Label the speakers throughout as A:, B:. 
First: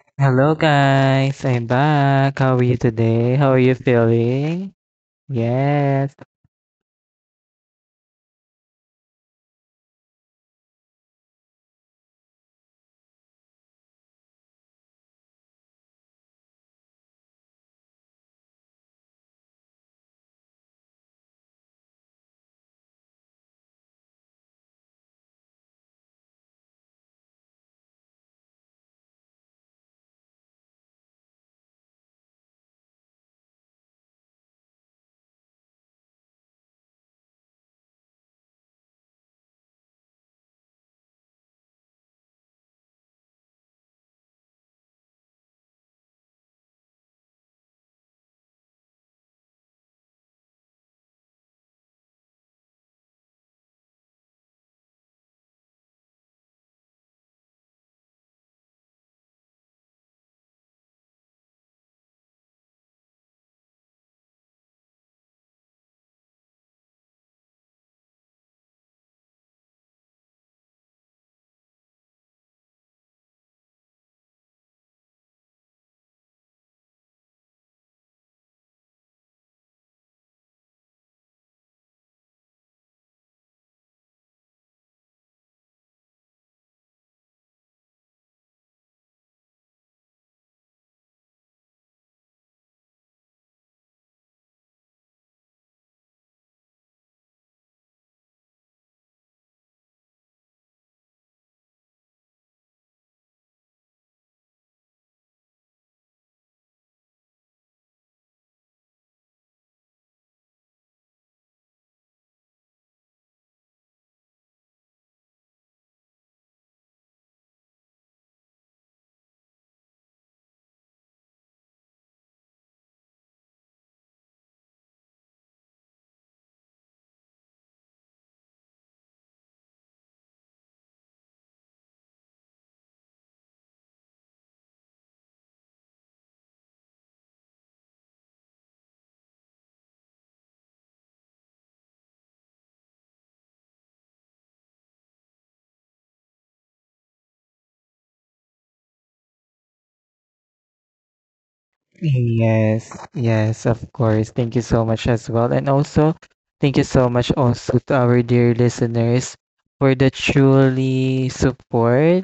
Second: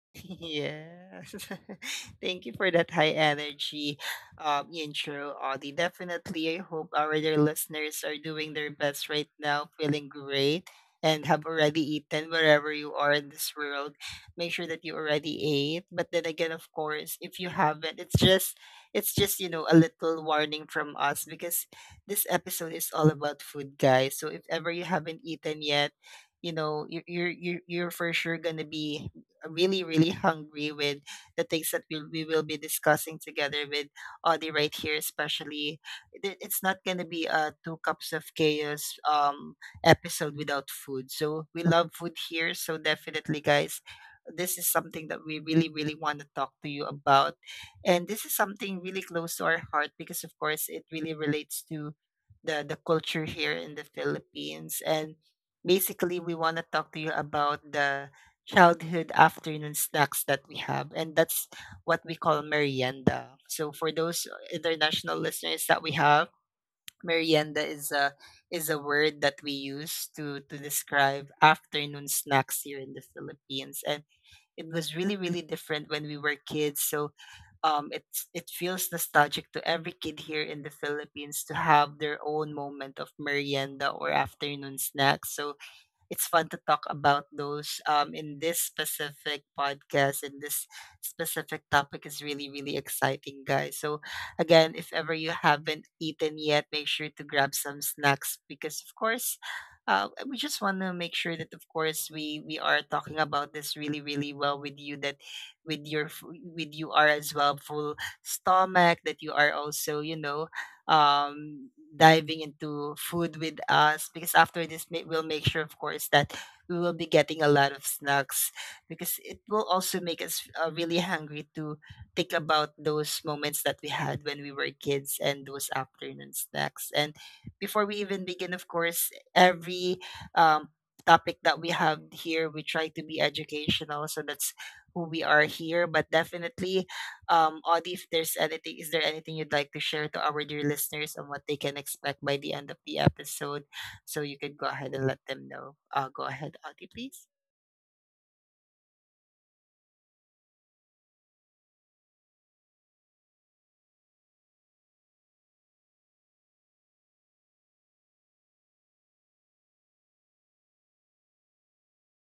A: Hello
B: Yes.
A: guys, I'm back.
B: Thank you
A: How are
B: for
A: you
B: that high
A: today? How are you
B: energy
A: feeling?
B: intro, Audie.
A: Yes.
B: Definitely, I hope our dear listeners are doing their best right now, feeling great, and have already eaten wherever you are in this world. Make sure that you already ate. But then again, of course, if you haven't, it's just you know a little warning from us because this episode is all about food, guys. So if ever you haven't eaten yet, you know you're for sure gonna be really, really hungry with the things that we will be discussing together with Audie right here, especially. It's not going to be a two cups of chaos episode without food. So we love food here. So definitely, guys, this is something that we really, really want to talk to you about. And this is something really close to our heart because, of course, it really relates to the culture here in the Philippines. And basically, we want to talk to you about the childhood afternoon snacks that we have, and that's what we call merienda. So for those international listeners that we have, merienda is a word that we use to describe afternoon snacks here in the Philippines, and it was really really different when we were kids. So it feels nostalgic to every kid here in the Philippines to have their own moment of merienda or afternoon snacks. So it's fun to talk about those in this specific podcast, and this specific topic is really really exciting, guys. So again, if ever you haven't eaten yet, make sure to grab some snacks because of course, we just want to make sure that of course we are talking about this really really well with you, that with your f- with you are as well full stomach, that you are also you know diving into food with us because after this we'll make sure of course that we will be getting a lot of snacks because it will also make us really hungry to think about those moments that we had when we were kids and those afternoon snacks. And before we even begin, of course, every um, topic that we have here, we try to be educational, so that's who we are here. But definitely, Audie, if there's anything, is there anything you'd like to share to our dear listeners on what they can expect by the end of the episode? So you could go ahead and let them know. Go ahead, Audie, please.
A: Yes, yes, of course. Thank you so much as well. And also, thank you so much also to our dear listeners for the truly support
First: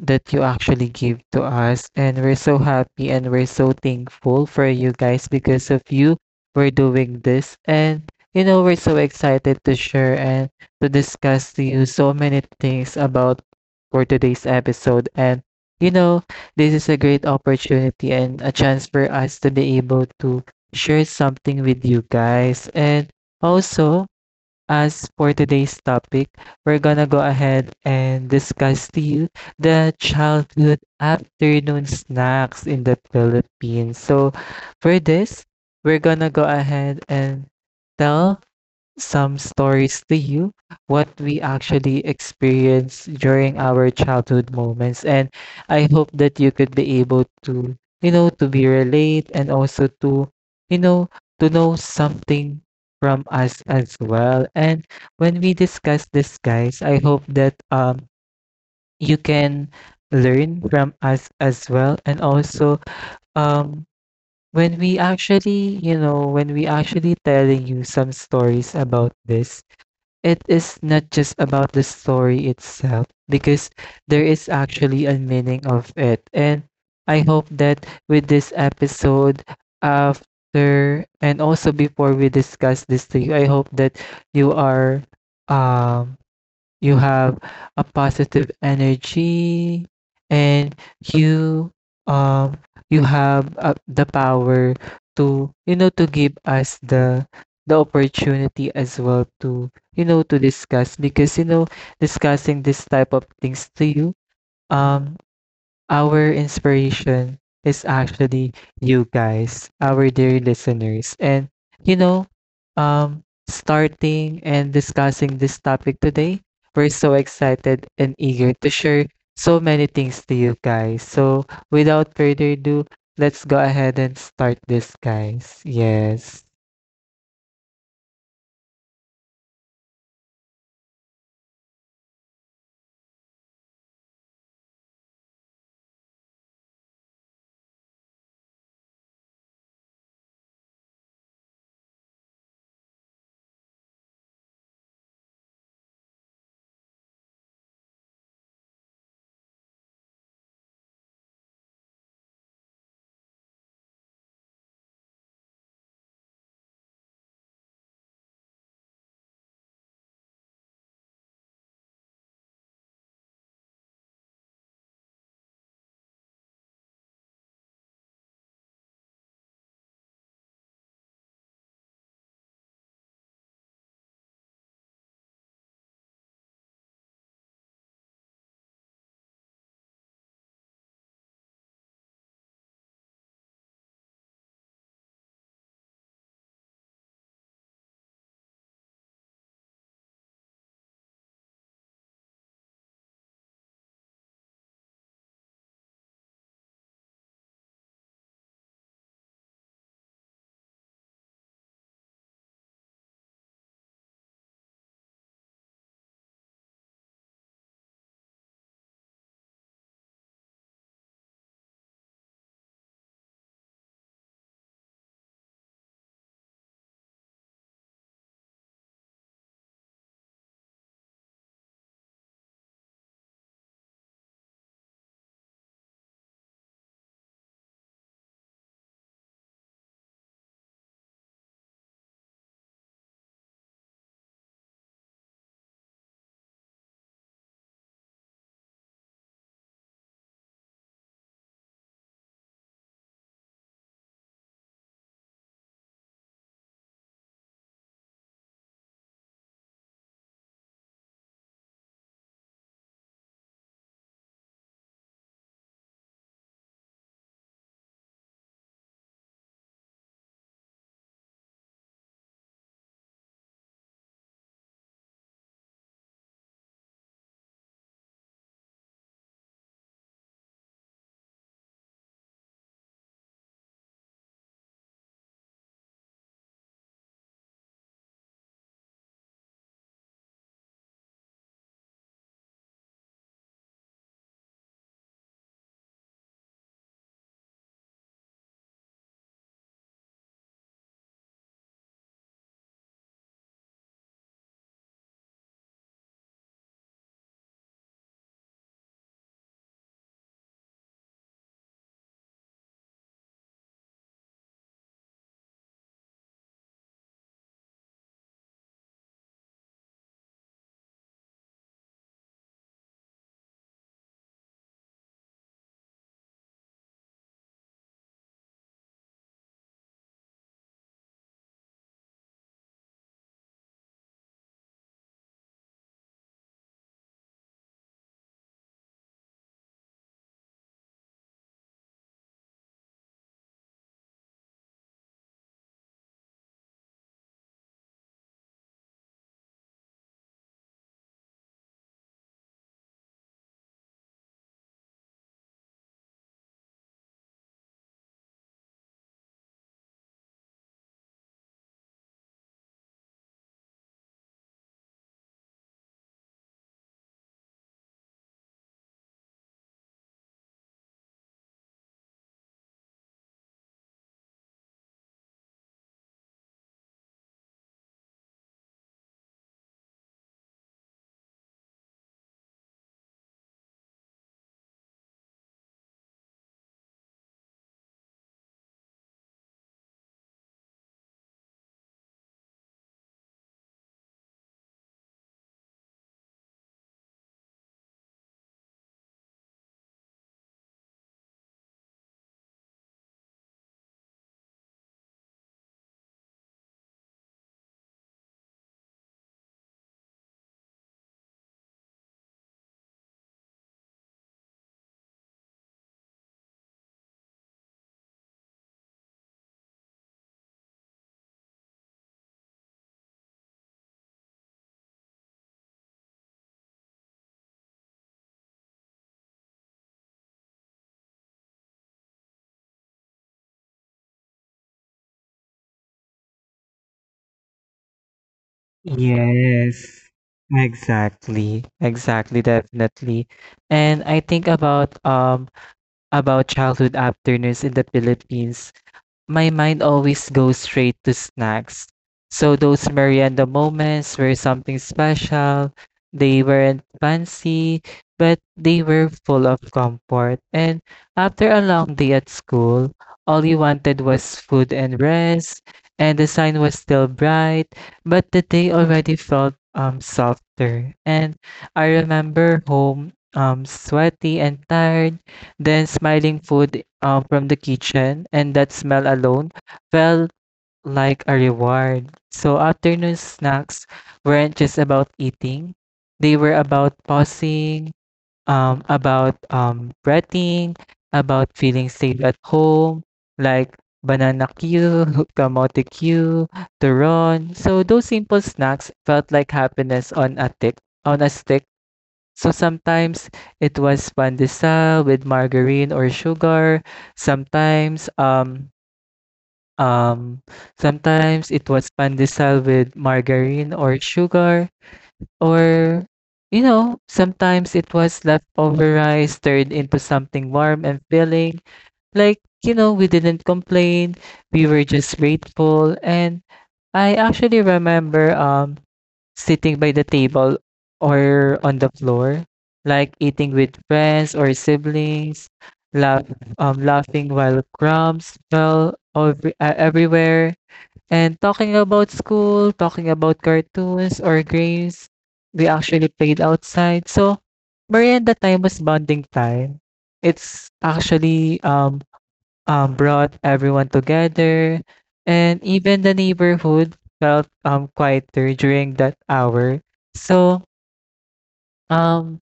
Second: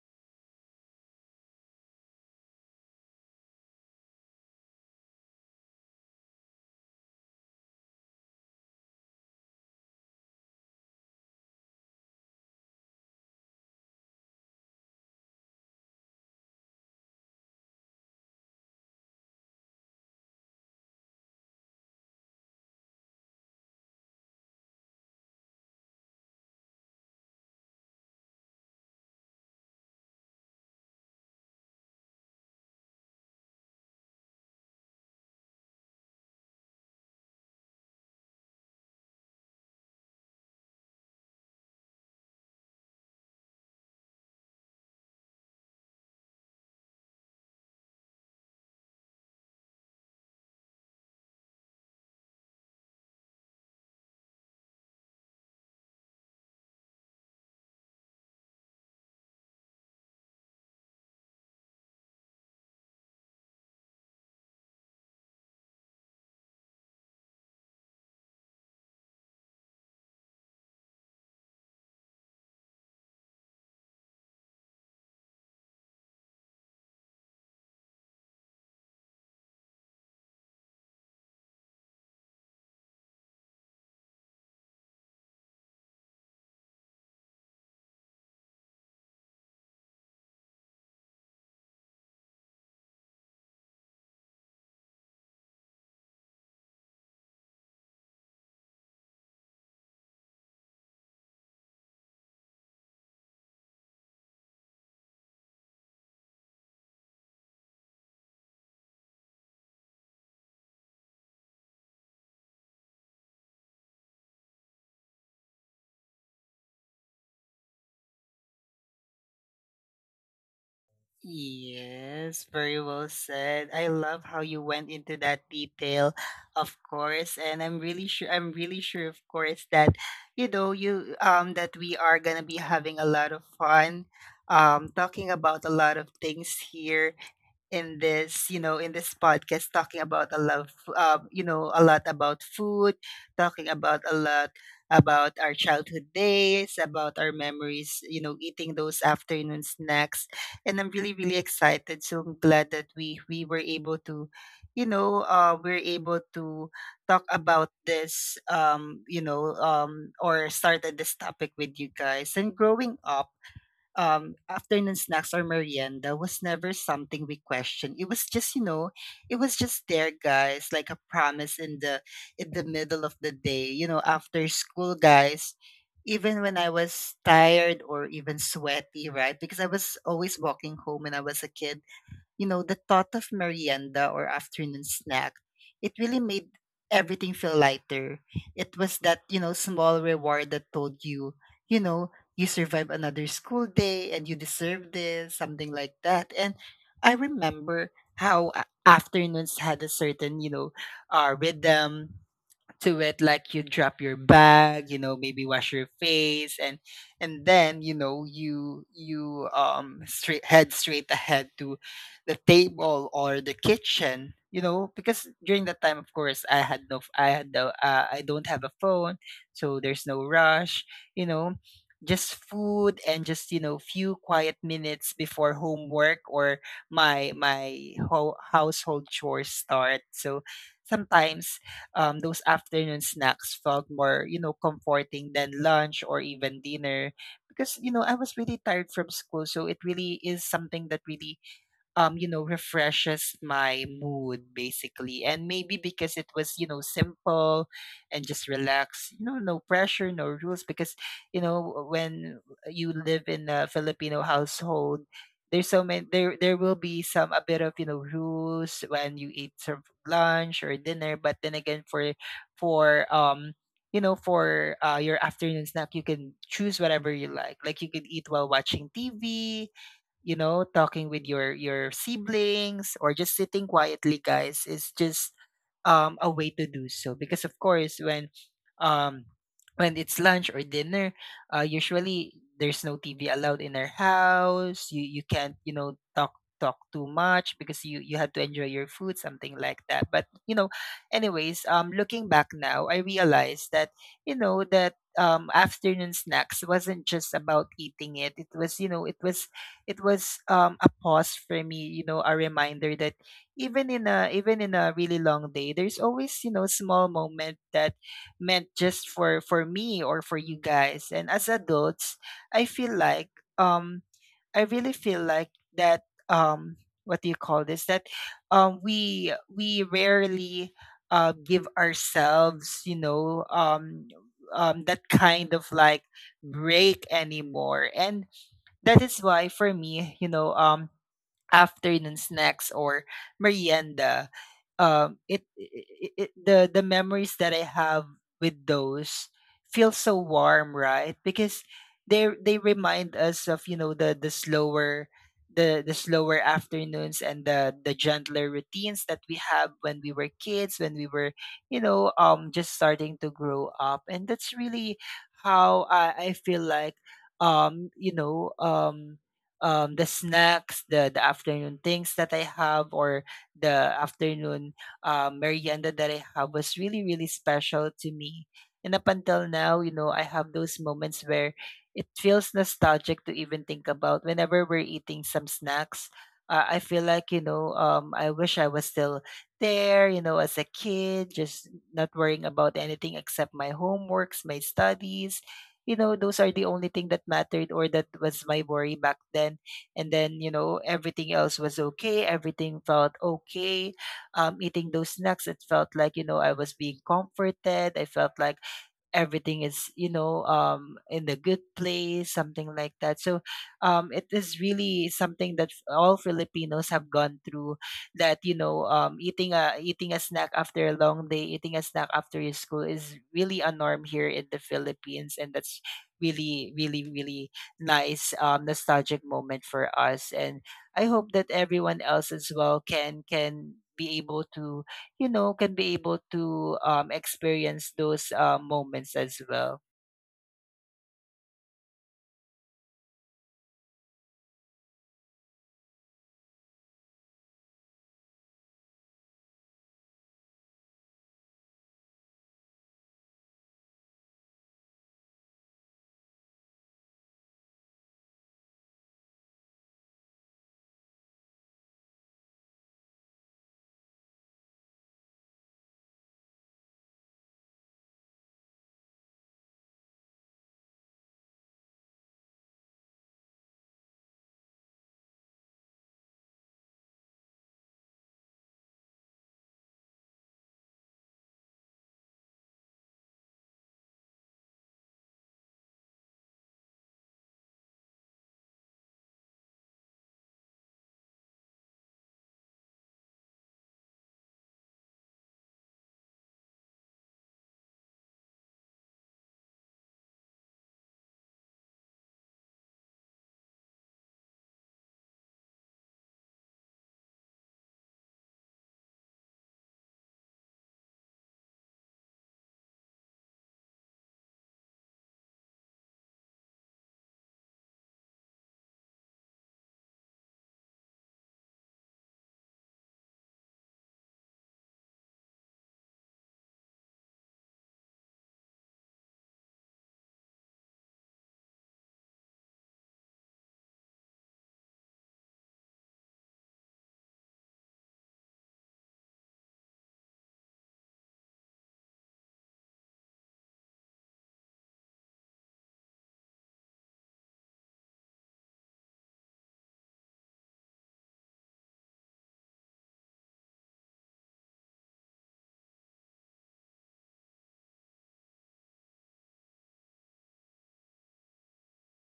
A: that you actually give to us. And we're so happy and we're so thankful for you guys because of you, we're doing this. And, you know, we're so excited to share and to discuss to you so many things about for today's episode. And, you know, this is a great opportunity and a chance for us to be able to share something with you guys. And also, as for today's topic, we're gonna go ahead and discuss to you the childhood afternoon snacks in the Philippines. So, for this, we're gonna go ahead and tell some stories to you what we actually experienced during our childhood moments. And I hope that you could be able to, you know, to be relate and also to, you know, to know something from us as well. And when we discuss this, guys, I hope that you can learn from us as well. And also um when we actually, you know, when we actually telling you some stories about this, it is not just about the story itself, because there is actually a meaning of it. And I hope that with this episode, after and also before we discuss this to you, I hope that you are um you have a positive energy and you um you have the power to, you know, to give us the opportunity as well to, you know, to discuss because, you know, discussing this type of things to you um our inspiration is actually you guys, our dear listeners. And you know, starting and discussing this topic today, we're so excited and eager to share so many things to you guys. So, without
B: Yes,
A: further
B: very
A: ado,
B: well
A: let's go
B: said. I
A: ahead and
B: love how
A: start
B: you went
A: this,
B: into that
A: guys.
B: detail,
A: Yes.
B: of course, and I'm really sure of course that you know you that we are going to be having a lot of fun talking about a lot of things here in this, you know, in this podcast, talking about a lot, of, you know, a lot about food, talking about a lot about our childhood days, about our memories, you know, eating those afternoon snacks. And I'm really, really excited. So I'm glad that we were able to, you know, we're able to talk about this, you know, or started this topic with you guys. And growing up, afternoon snacks or merienda was never something we questioned. It was just, you know, it was just there, guys, like a promise in the middle of the day. You know, after school, guys, even when I was tired or even sweaty, right? Because I was always walking home when I was a kid, you know, the thought of merienda or afternoon snack, it really made everything feel lighter. It was that, you know, small reward that told you, you know, you survived another school day and you deserve this, something like that. And I remember how afternoons had a certain, you know, rhythm to it. Like you drop your bag, you know, maybe wash your face, and then you know you you straight ahead to the table or the kitchen, you know, because during that time of course I had no I don't have a phone, so there's no rush, you know, just food and just you know few quiet minutes before homework or household chores start. So sometimes those afternoon snacks felt more, you know, comforting than lunch or even dinner because, you know, I was really tired from school. So it really is something that really you know, refreshes my mood basically. And maybe because it was, you know, simple and just relax, you know, no pressure, no rules. Because, you know, when you live in a Filipino household, there's so many there there will be some a bit of you know rules when you eat some lunch or dinner. But then again, for for um you know, for your afternoon snack, you can choose whatever you like. Like you can eat while watching TV, you know, talking with your siblings, or just sitting quietly, guys, is just a way to do so. Because of course um, when it's lunch or dinner, usually there's no TV allowed in our house. You can't you know talk too much because you had to enjoy your food, something like that. But you know, anyways, looking back now I realized that you know that afternoon snacks wasn't just about eating. It was, you know, it was a pause for me, you know, a reminder that even in a really long day, there's always you know small moment that meant just for me or for you guys. And as adults, I feel like um I really feel like that um what do you call this, that we rarely give ourselves you know that kind of like break anymore. And that is why for me, you know, afternoon snacks or merienda, it, it, it the memories that I have with those feel so warm, right? Because they remind us of, you know, the slower afternoons and the gentler routines that we have when we were kids, when we were, you know, just starting to grow up. And that's really how i feel like you know the snacks, the afternoon things that I have, or the afternoon merienda that I have was really really special to me. And up until now, you know, I have those moments where it feels nostalgic to even think about. Whenever we're eating some snacks, I feel like, you know, I wish I was still there, you know, as a kid, just not worrying about anything except my homeworks, my studies. You know, those are the only thing that mattered or that was my worry back then. And then, you know, everything else was okay. Everything felt okay. Eating those snacks, it felt like, you know, I was being comforted. I felt like everything is you know in the good place, something like that. So it is really something that all filipinos have gone through, that you know eating a eating a snack after a long day, eating a snack after your school, is really a norm here in the philippines. And that's really really really nice nostalgic moment for us. And I hope that everyone else as well can be able to, you know, can be able to experience those moments as well.
A: Yes, exactly, exactly, definitely. And I think about childhood afternoons in the Philippines, my mind always goes straight to snacks. So those merienda moments were something special. They weren't fancy, but they were full of comfort. And after a long day at school, all you wanted was food and rest, and the sun was still bright, but the day already felt softer. And I remember home sweaty and tired then smiling food from the kitchen, and that smell alone felt like a reward. So afternoon snacks weren't just about eating, they were about pausing, about breathing, about feeling safe at home, like banana queue, kamote queue, turon. So those simple snacks felt like happiness on a tick, on a stick, so sometimes it was pandesal with margarine or sugar. Sometimes um um sometimes it was pandesal with margarine or sugar, or you know, sometimes it was leftover rice turned into something warm and filling. Like, you know, we didn't complain. We were just grateful. And I actually remember sitting by the table or on the floor, like eating with friends or siblings, laugh, laughing while crumbs fell over, everywhere, and talking about school, talking about cartoons or games we actually played outside. So, merienda time was bonding time. It's actually brought everyone together, and even the neighborhood felt quieter during that hour. So um,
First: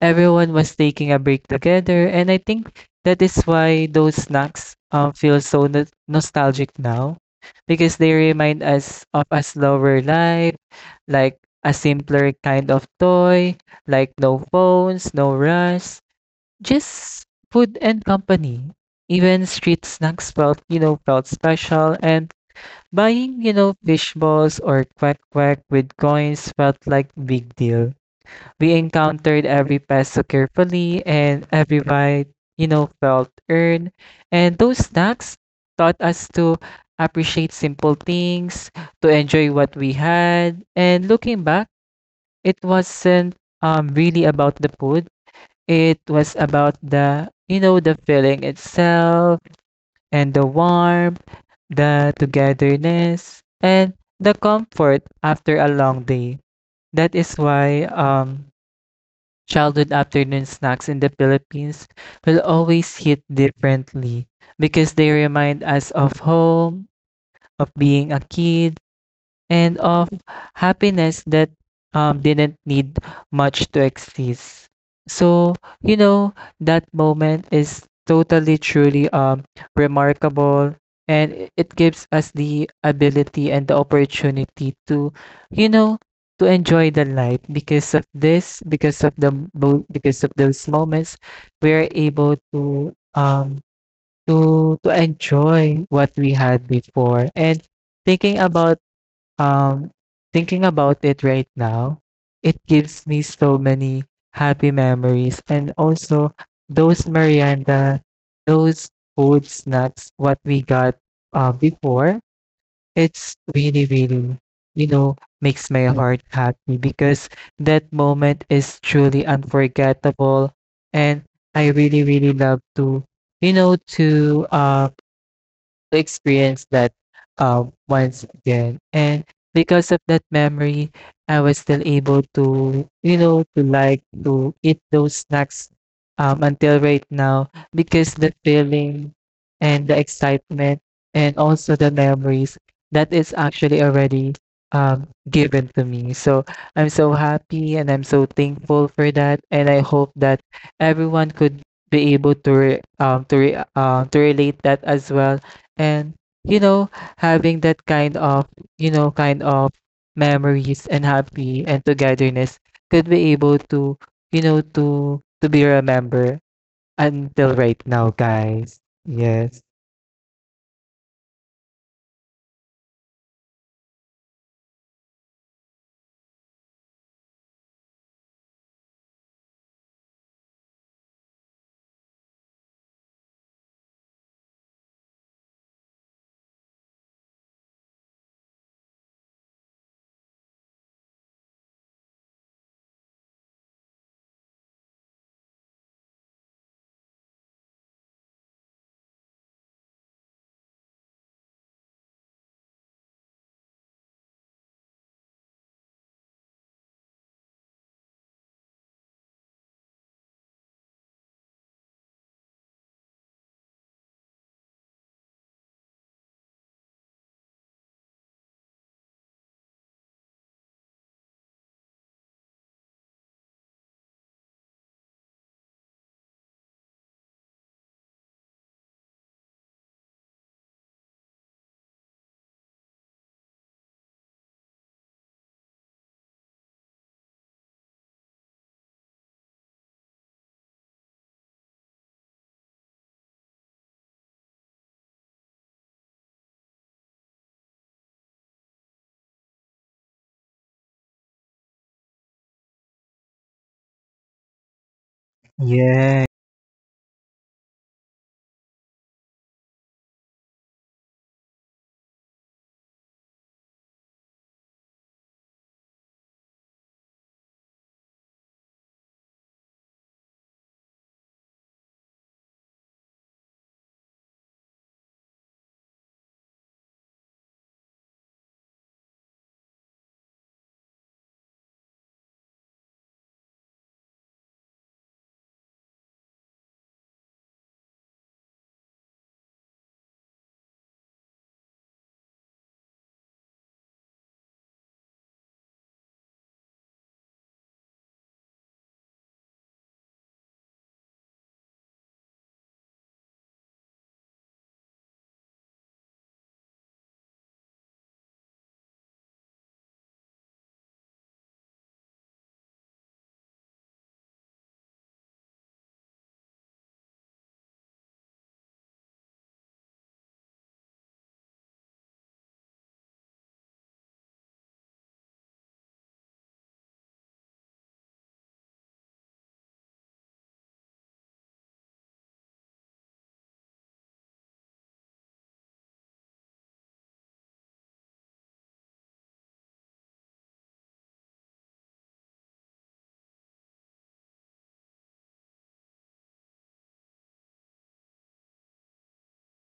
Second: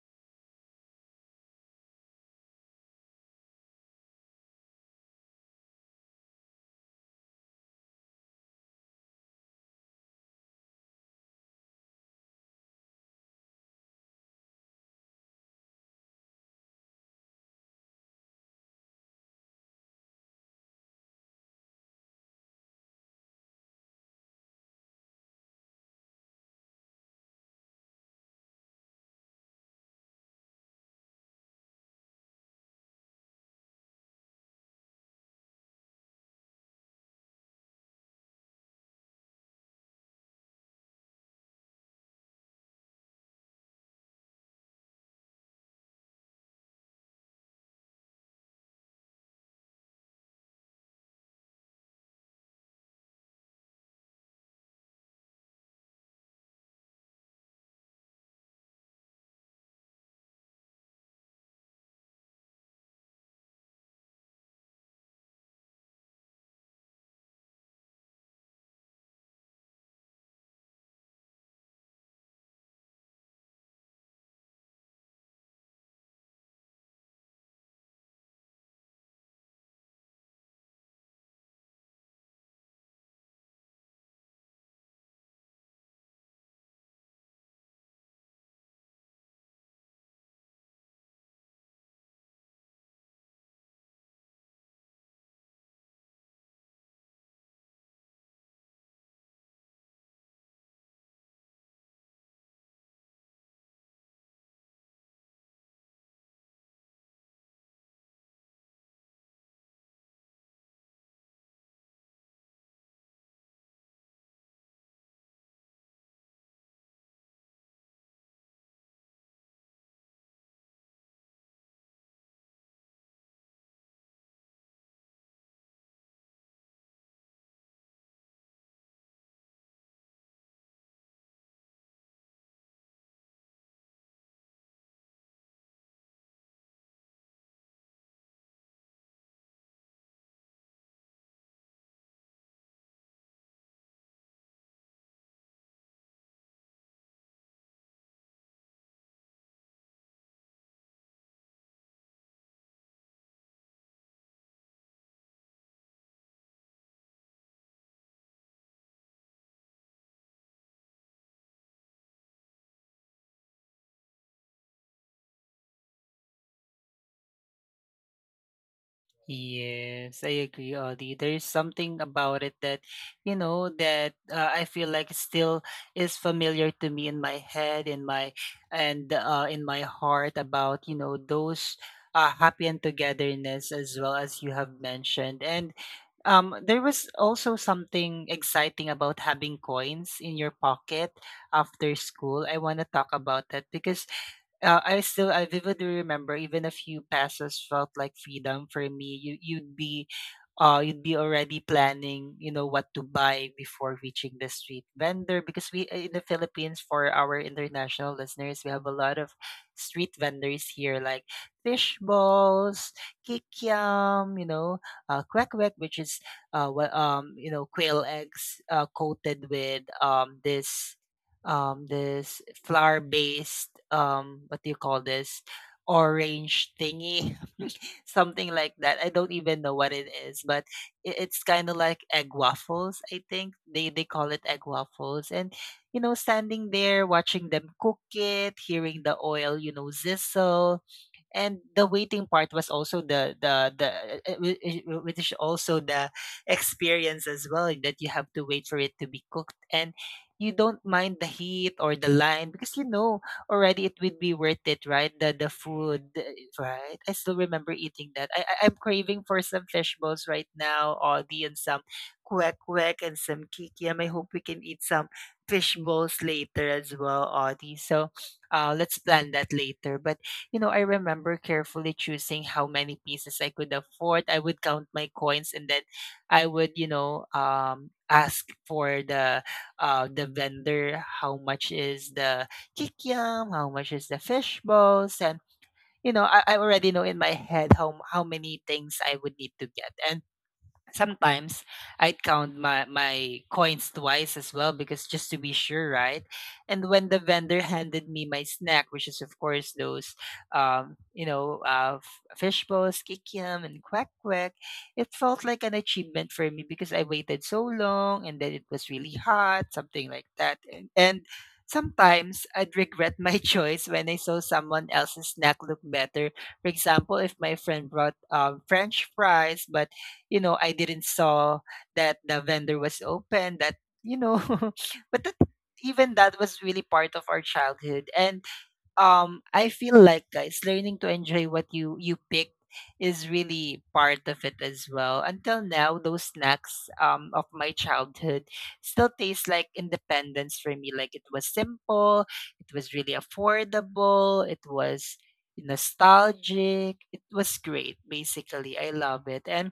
A: everyone was taking a break together, and I think that is why those snacks feel so nostalgic now because they remind us of a slower life, like a simpler kind of toy, like no phones, no rush, just food and company. Even street snacks felt, you know, felt special. And buying, you know, fish balls or quack quack with coins felt like big deal. We encountered every peso carefully, and every bite, you know, felt earned. And those snacks taught us to appreciate simple things, to enjoy what we had. And looking back, it wasn't really about the food. It was about the, you know, the feeling itself and the warmth, the togetherness, and the comfort after a long day. That is why childhood afternoon snacks in the Philippines will always hit differently because they remind us of home, of being a kid, and of happiness that didn't need much to exist. So, you know, that moment is totally, truly remarkable. And it gives us the ability and the opportunity to, you know, to enjoy the life. Because of this, because of the because of those moments, we are able to to enjoy what we had before. And thinking about um, thinking about it right now, it gives me so many happy memories. And also those Miranda, those food snacks, what we got before, it's really, really, you know, makes my heart happy because that moment is truly unforgettable. And I really, really love to, you know, to experience that once again. And because of that memory, I was still able to, you know, to like to eat those snacks until right now because the feeling and the excitement and also the memories that is actually already given to me. So I'm so happy and I'm so thankful for that. And I hope that everyone could be able to relate that as well, and you know, having that kind of, you know, kind of memories and happy and togetherness could be able to, you know, to be remembered until right now, guys. Yes.
B: Yes, I agree, Audie. There's something about it that, you know, that I feel like still is familiar to me in my head, in my and in my heart about, you know, those happy and togetherness as well as you have mentioned. And there was also something exciting about having coins in your pocket after school. I want to talk about that because I vividly remember even a few passes felt like freedom for me. You'd be already planning, you know, what to buy before reaching the street vendor because we in the Philippines, for our international listeners, we have a lot of street vendors here like fish balls, kikiam, you know, kwek kwek, which is what you know, quail eggs coated with this this flower based, what do you call this, orange thingy something like that. I don't even know what it is, but it's kind of like egg waffles. I think they call it egg waffles. And you know, standing there watching them cook it, hearing the oil, you know, sizzle, and the waiting part was also the which is also the experience as well, that you have to wait for it to be cooked. And you don't mind the heat or the line because, you know, already it would be worth it, right? The food,
A: Yeah.
B: right, I still remember eating that. I'm craving for some fish balls right now, Audi, and some kwek kwek and some kikiam. I hope we can eat some fish balls later as well, Audi, so let's plan that later. But you know, I remember carefully choosing how many pieces I could afford. I would count my coins, and then I would, you know, ask for the vendor how much is the kikyam, how much is the fish balls. And you know, I already know in my head how many things I would need to get. Sometimes I'd count my coins twice as well, because just to be sure, right? And when the vendor handed me my snack, which is of course those, fish balls, kikiam, and quack quack, it felt like an achievement for me because I waited so long, and then it was really hot, something like that, and sometimes I'd regret my choice when I saw someone else's snack look better. For example, if my friend brought, French fries, but you know, I didn't saw that the vendor was open, that, you know, but that, even that was really part of our childhood. And I feel like, guys, learning to enjoy what you pick is really part of it as well. Until now, those snacks, of my childhood still taste like independence for me. Like, it was simple, it was really affordable, it was nostalgic, it was great, basically. I love it. And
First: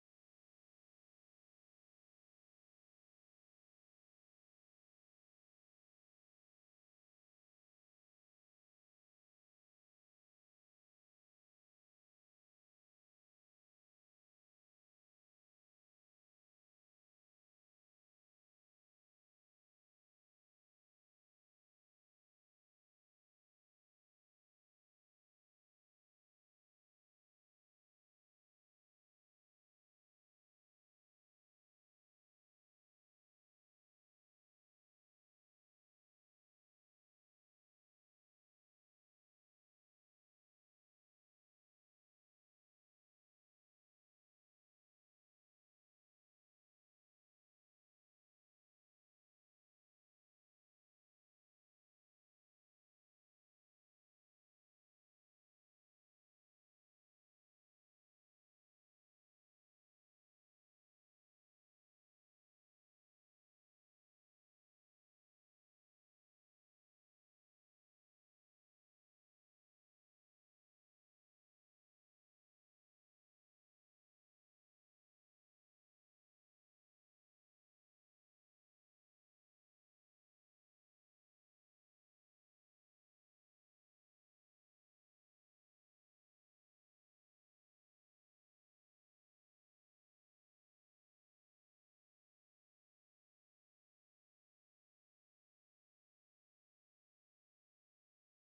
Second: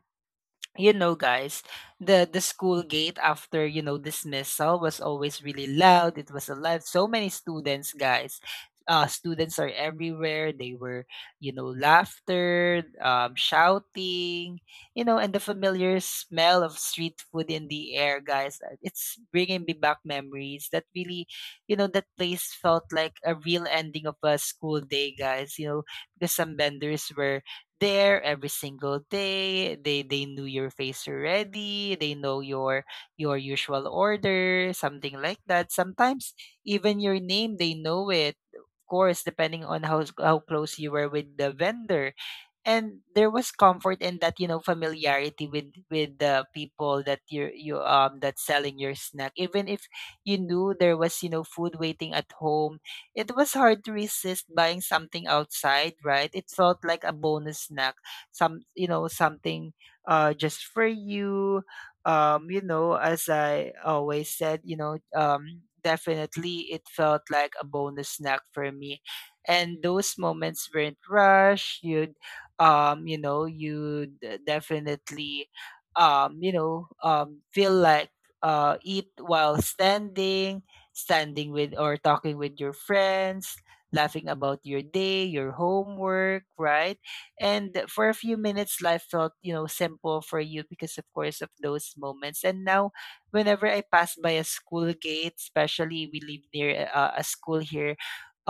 B: you know, guys, the school gate after, you know, dismissal was always really loud. It was alive, so many students, guys. Students are everywhere. They were, you know, laughter, shouting, you know, and the familiar smell of street food in the air, guys. It's bringing me back memories that really, you know, that place felt like a real ending of a school day, guys, you know, because some vendors were there every single day. They knew your face already. They know your usual order, something like that. Sometimes even your name, they know it. Of course, depending on how close you were with the vendor. And there was comfort in that, you know, familiarity with the people that you that's selling your snack. Even if you knew there was, you know, food waiting at home, it was hard to resist buying something outside, right? It felt like a bonus snack, some, you know, something just for you. Um, you know, as I always said, you know, definitely it felt like a bonus snack for me. And those moments weren't rushed. You know, you definitely, you know, feel like eat while standing with or talking with your friends, laughing about your day, your homework, right? And for a few minutes, life felt, you know, simple for you, because of course of those moments. And now whenever I pass by a school gate, especially, we live near a school here,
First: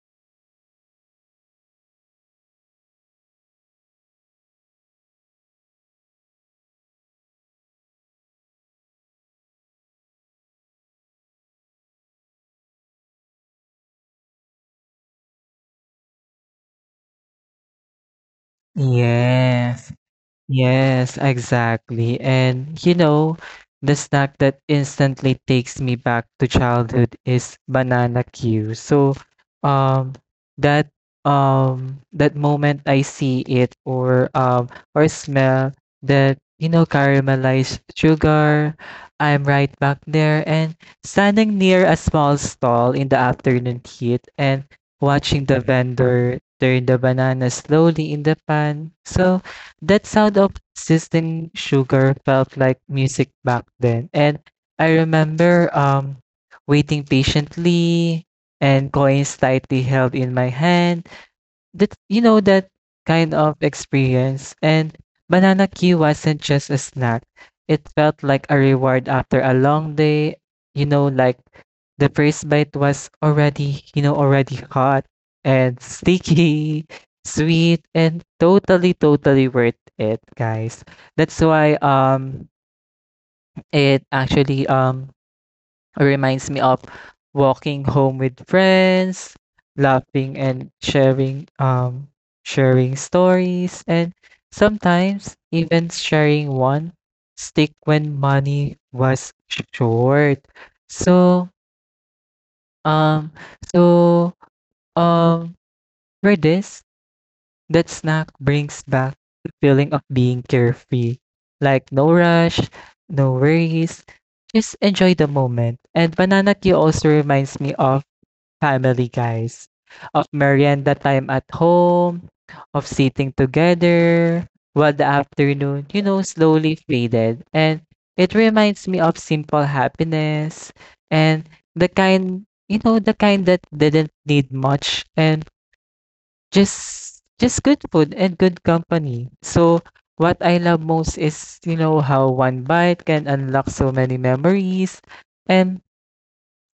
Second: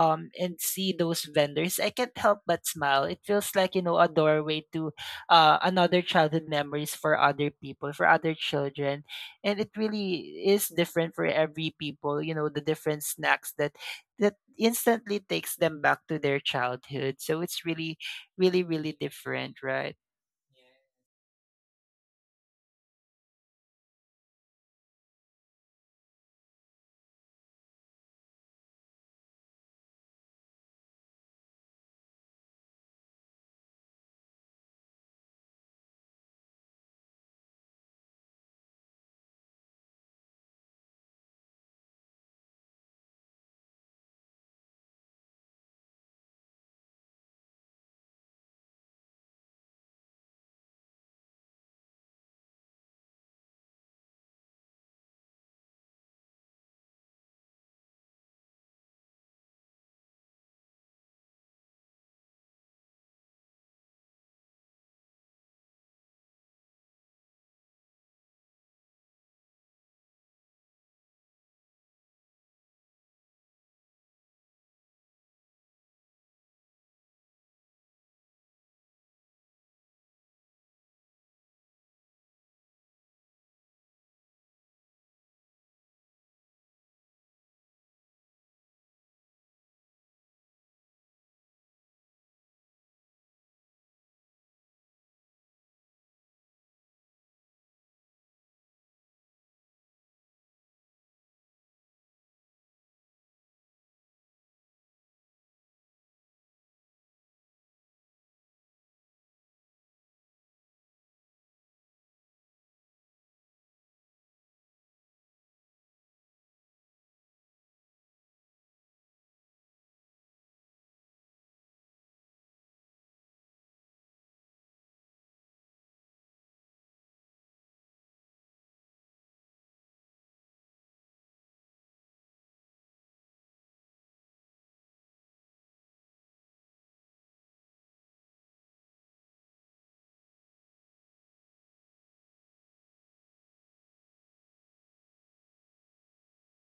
B: and see those vendors, I can't help but smile. It feels like, you know, a doorway to another childhood memories for other people, for other children. And it really is different for every people, you know, the different snacks that that instantly takes them back to their childhood. So it's really, really, really different,
A: Yes.
B: right?
A: Yes, exactly. And you know, the snack that instantly takes me back to childhood is banana Q. So, um, that that moment I see it, or smell that, you know, caramelized sugar, I'm right back there and standing near a small stall in the afternoon heat and watching the vendor turn the banana slowly in the pan. So that sound of sizzling sugar felt like music back then. And I remember waiting patiently and coins slightly held in my hand. That, you know, that kind of experience. And banana Q wasn't just a snack. It felt like a reward after a long day. You know, like the first bite was already, you know, already hot and sticky, sweet, and totally, totally worth it, guys. That's why it actually reminds me of walking home with friends, laughing and sharing sharing stories, and sometimes even sharing one stick when money was short. So um so um for this, that snack brings back the feeling of being carefree. Like no rush, no worries. Just enjoy the moment. And banana Q also reminds me of family, guys, of merienda time at home, of sitting together while the afternoon, you know, slowly faded. And it reminds me of simple happiness and the kind, you know, the kind that didn't need much, and just just good food and good company. So what I love most is, you know, how one bite can unlock so many memories. And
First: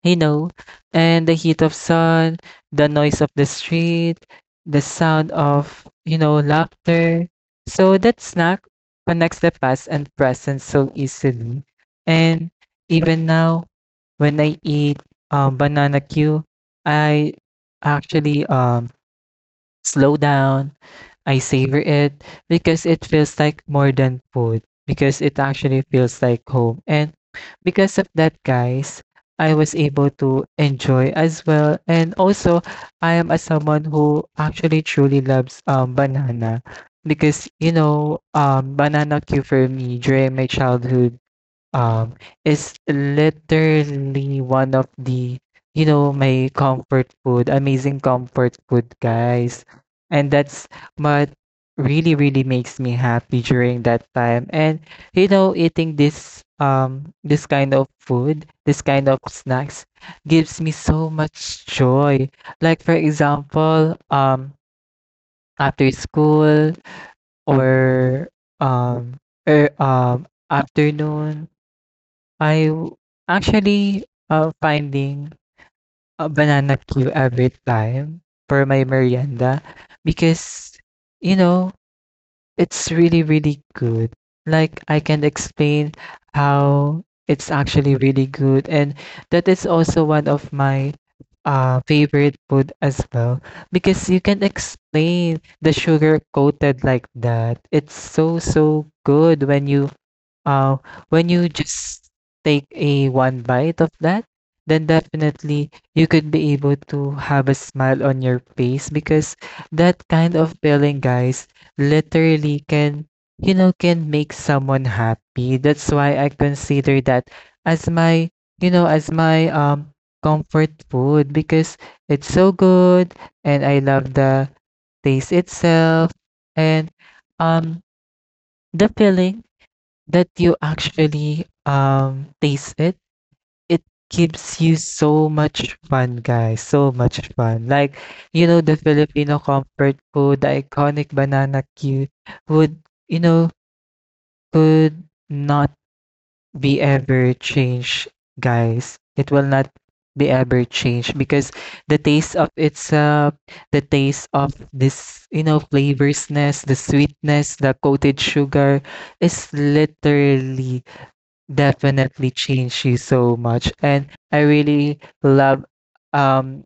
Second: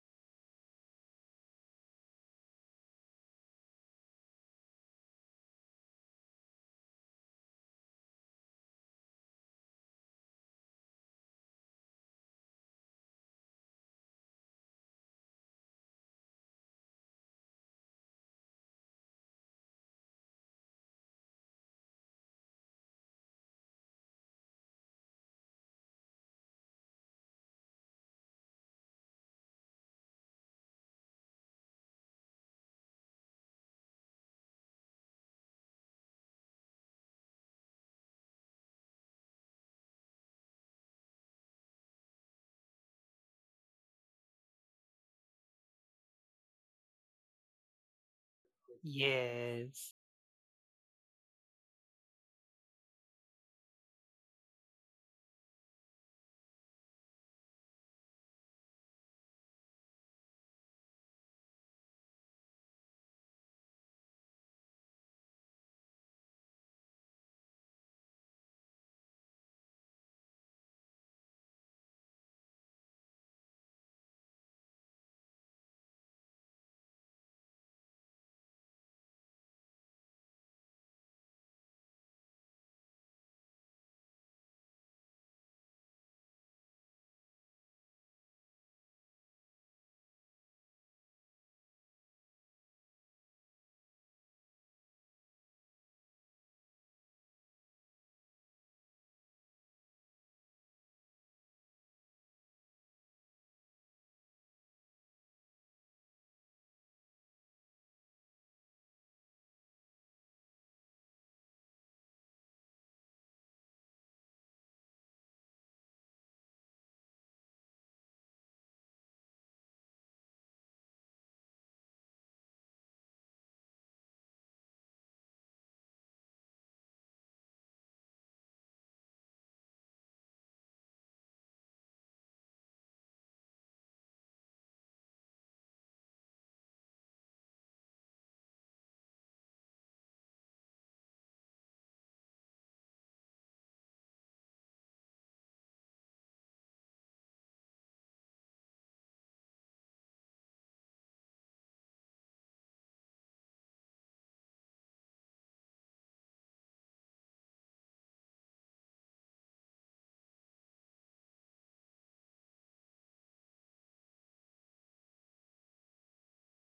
A: you know, and the heat of sun, the noise of the street, the sound of, you know, laughter. So that snack connects the past and present so easily. And even now, when I eat banana Q, I actually slow down. I savor it because it feels like more than food, because it actually feels like home. And because of that, guys, I was able to enjoy as well. And also, I am a someone who actually truly loves banana, because you know, banana queue for me during my childhood, Um, it's literally one of the, you know, my comfort food, amazing comfort food, guys.
B: Yes.
A: And that's what really, really makes me happy during that time. And you know, eating this this kind of food, this kind of snacks, gives me so much joy. Like for example, after school, or um afternoon, I w- actually, finding a banana queue every time for my merienda, because, you know, it's really, really good. Like, I can explain how it's actually really good. And that is also one of my favorite food as well, because you can explain the sugar coated like that. It's so, so good. When you uh, when you just take a one bite of that, then definitely you could be able to have a smile on your face, because that kind of feeling, guys, literally can, you know, can make someone happy. That's why I consider that as my, as my comfort food because it's so good and I love the taste itself and um the feeling that you actually taste it gives you so much fun, guys, so much fun. Like, you know, the Filipino comfort food, the iconic banana cue would, you know, could not be ever changed, guys. It will not be ever changed because the taste of its the taste of this, you know, flavorsness, the sweetness, the coated sugar is literally definitely changed you so much. And I really love, um,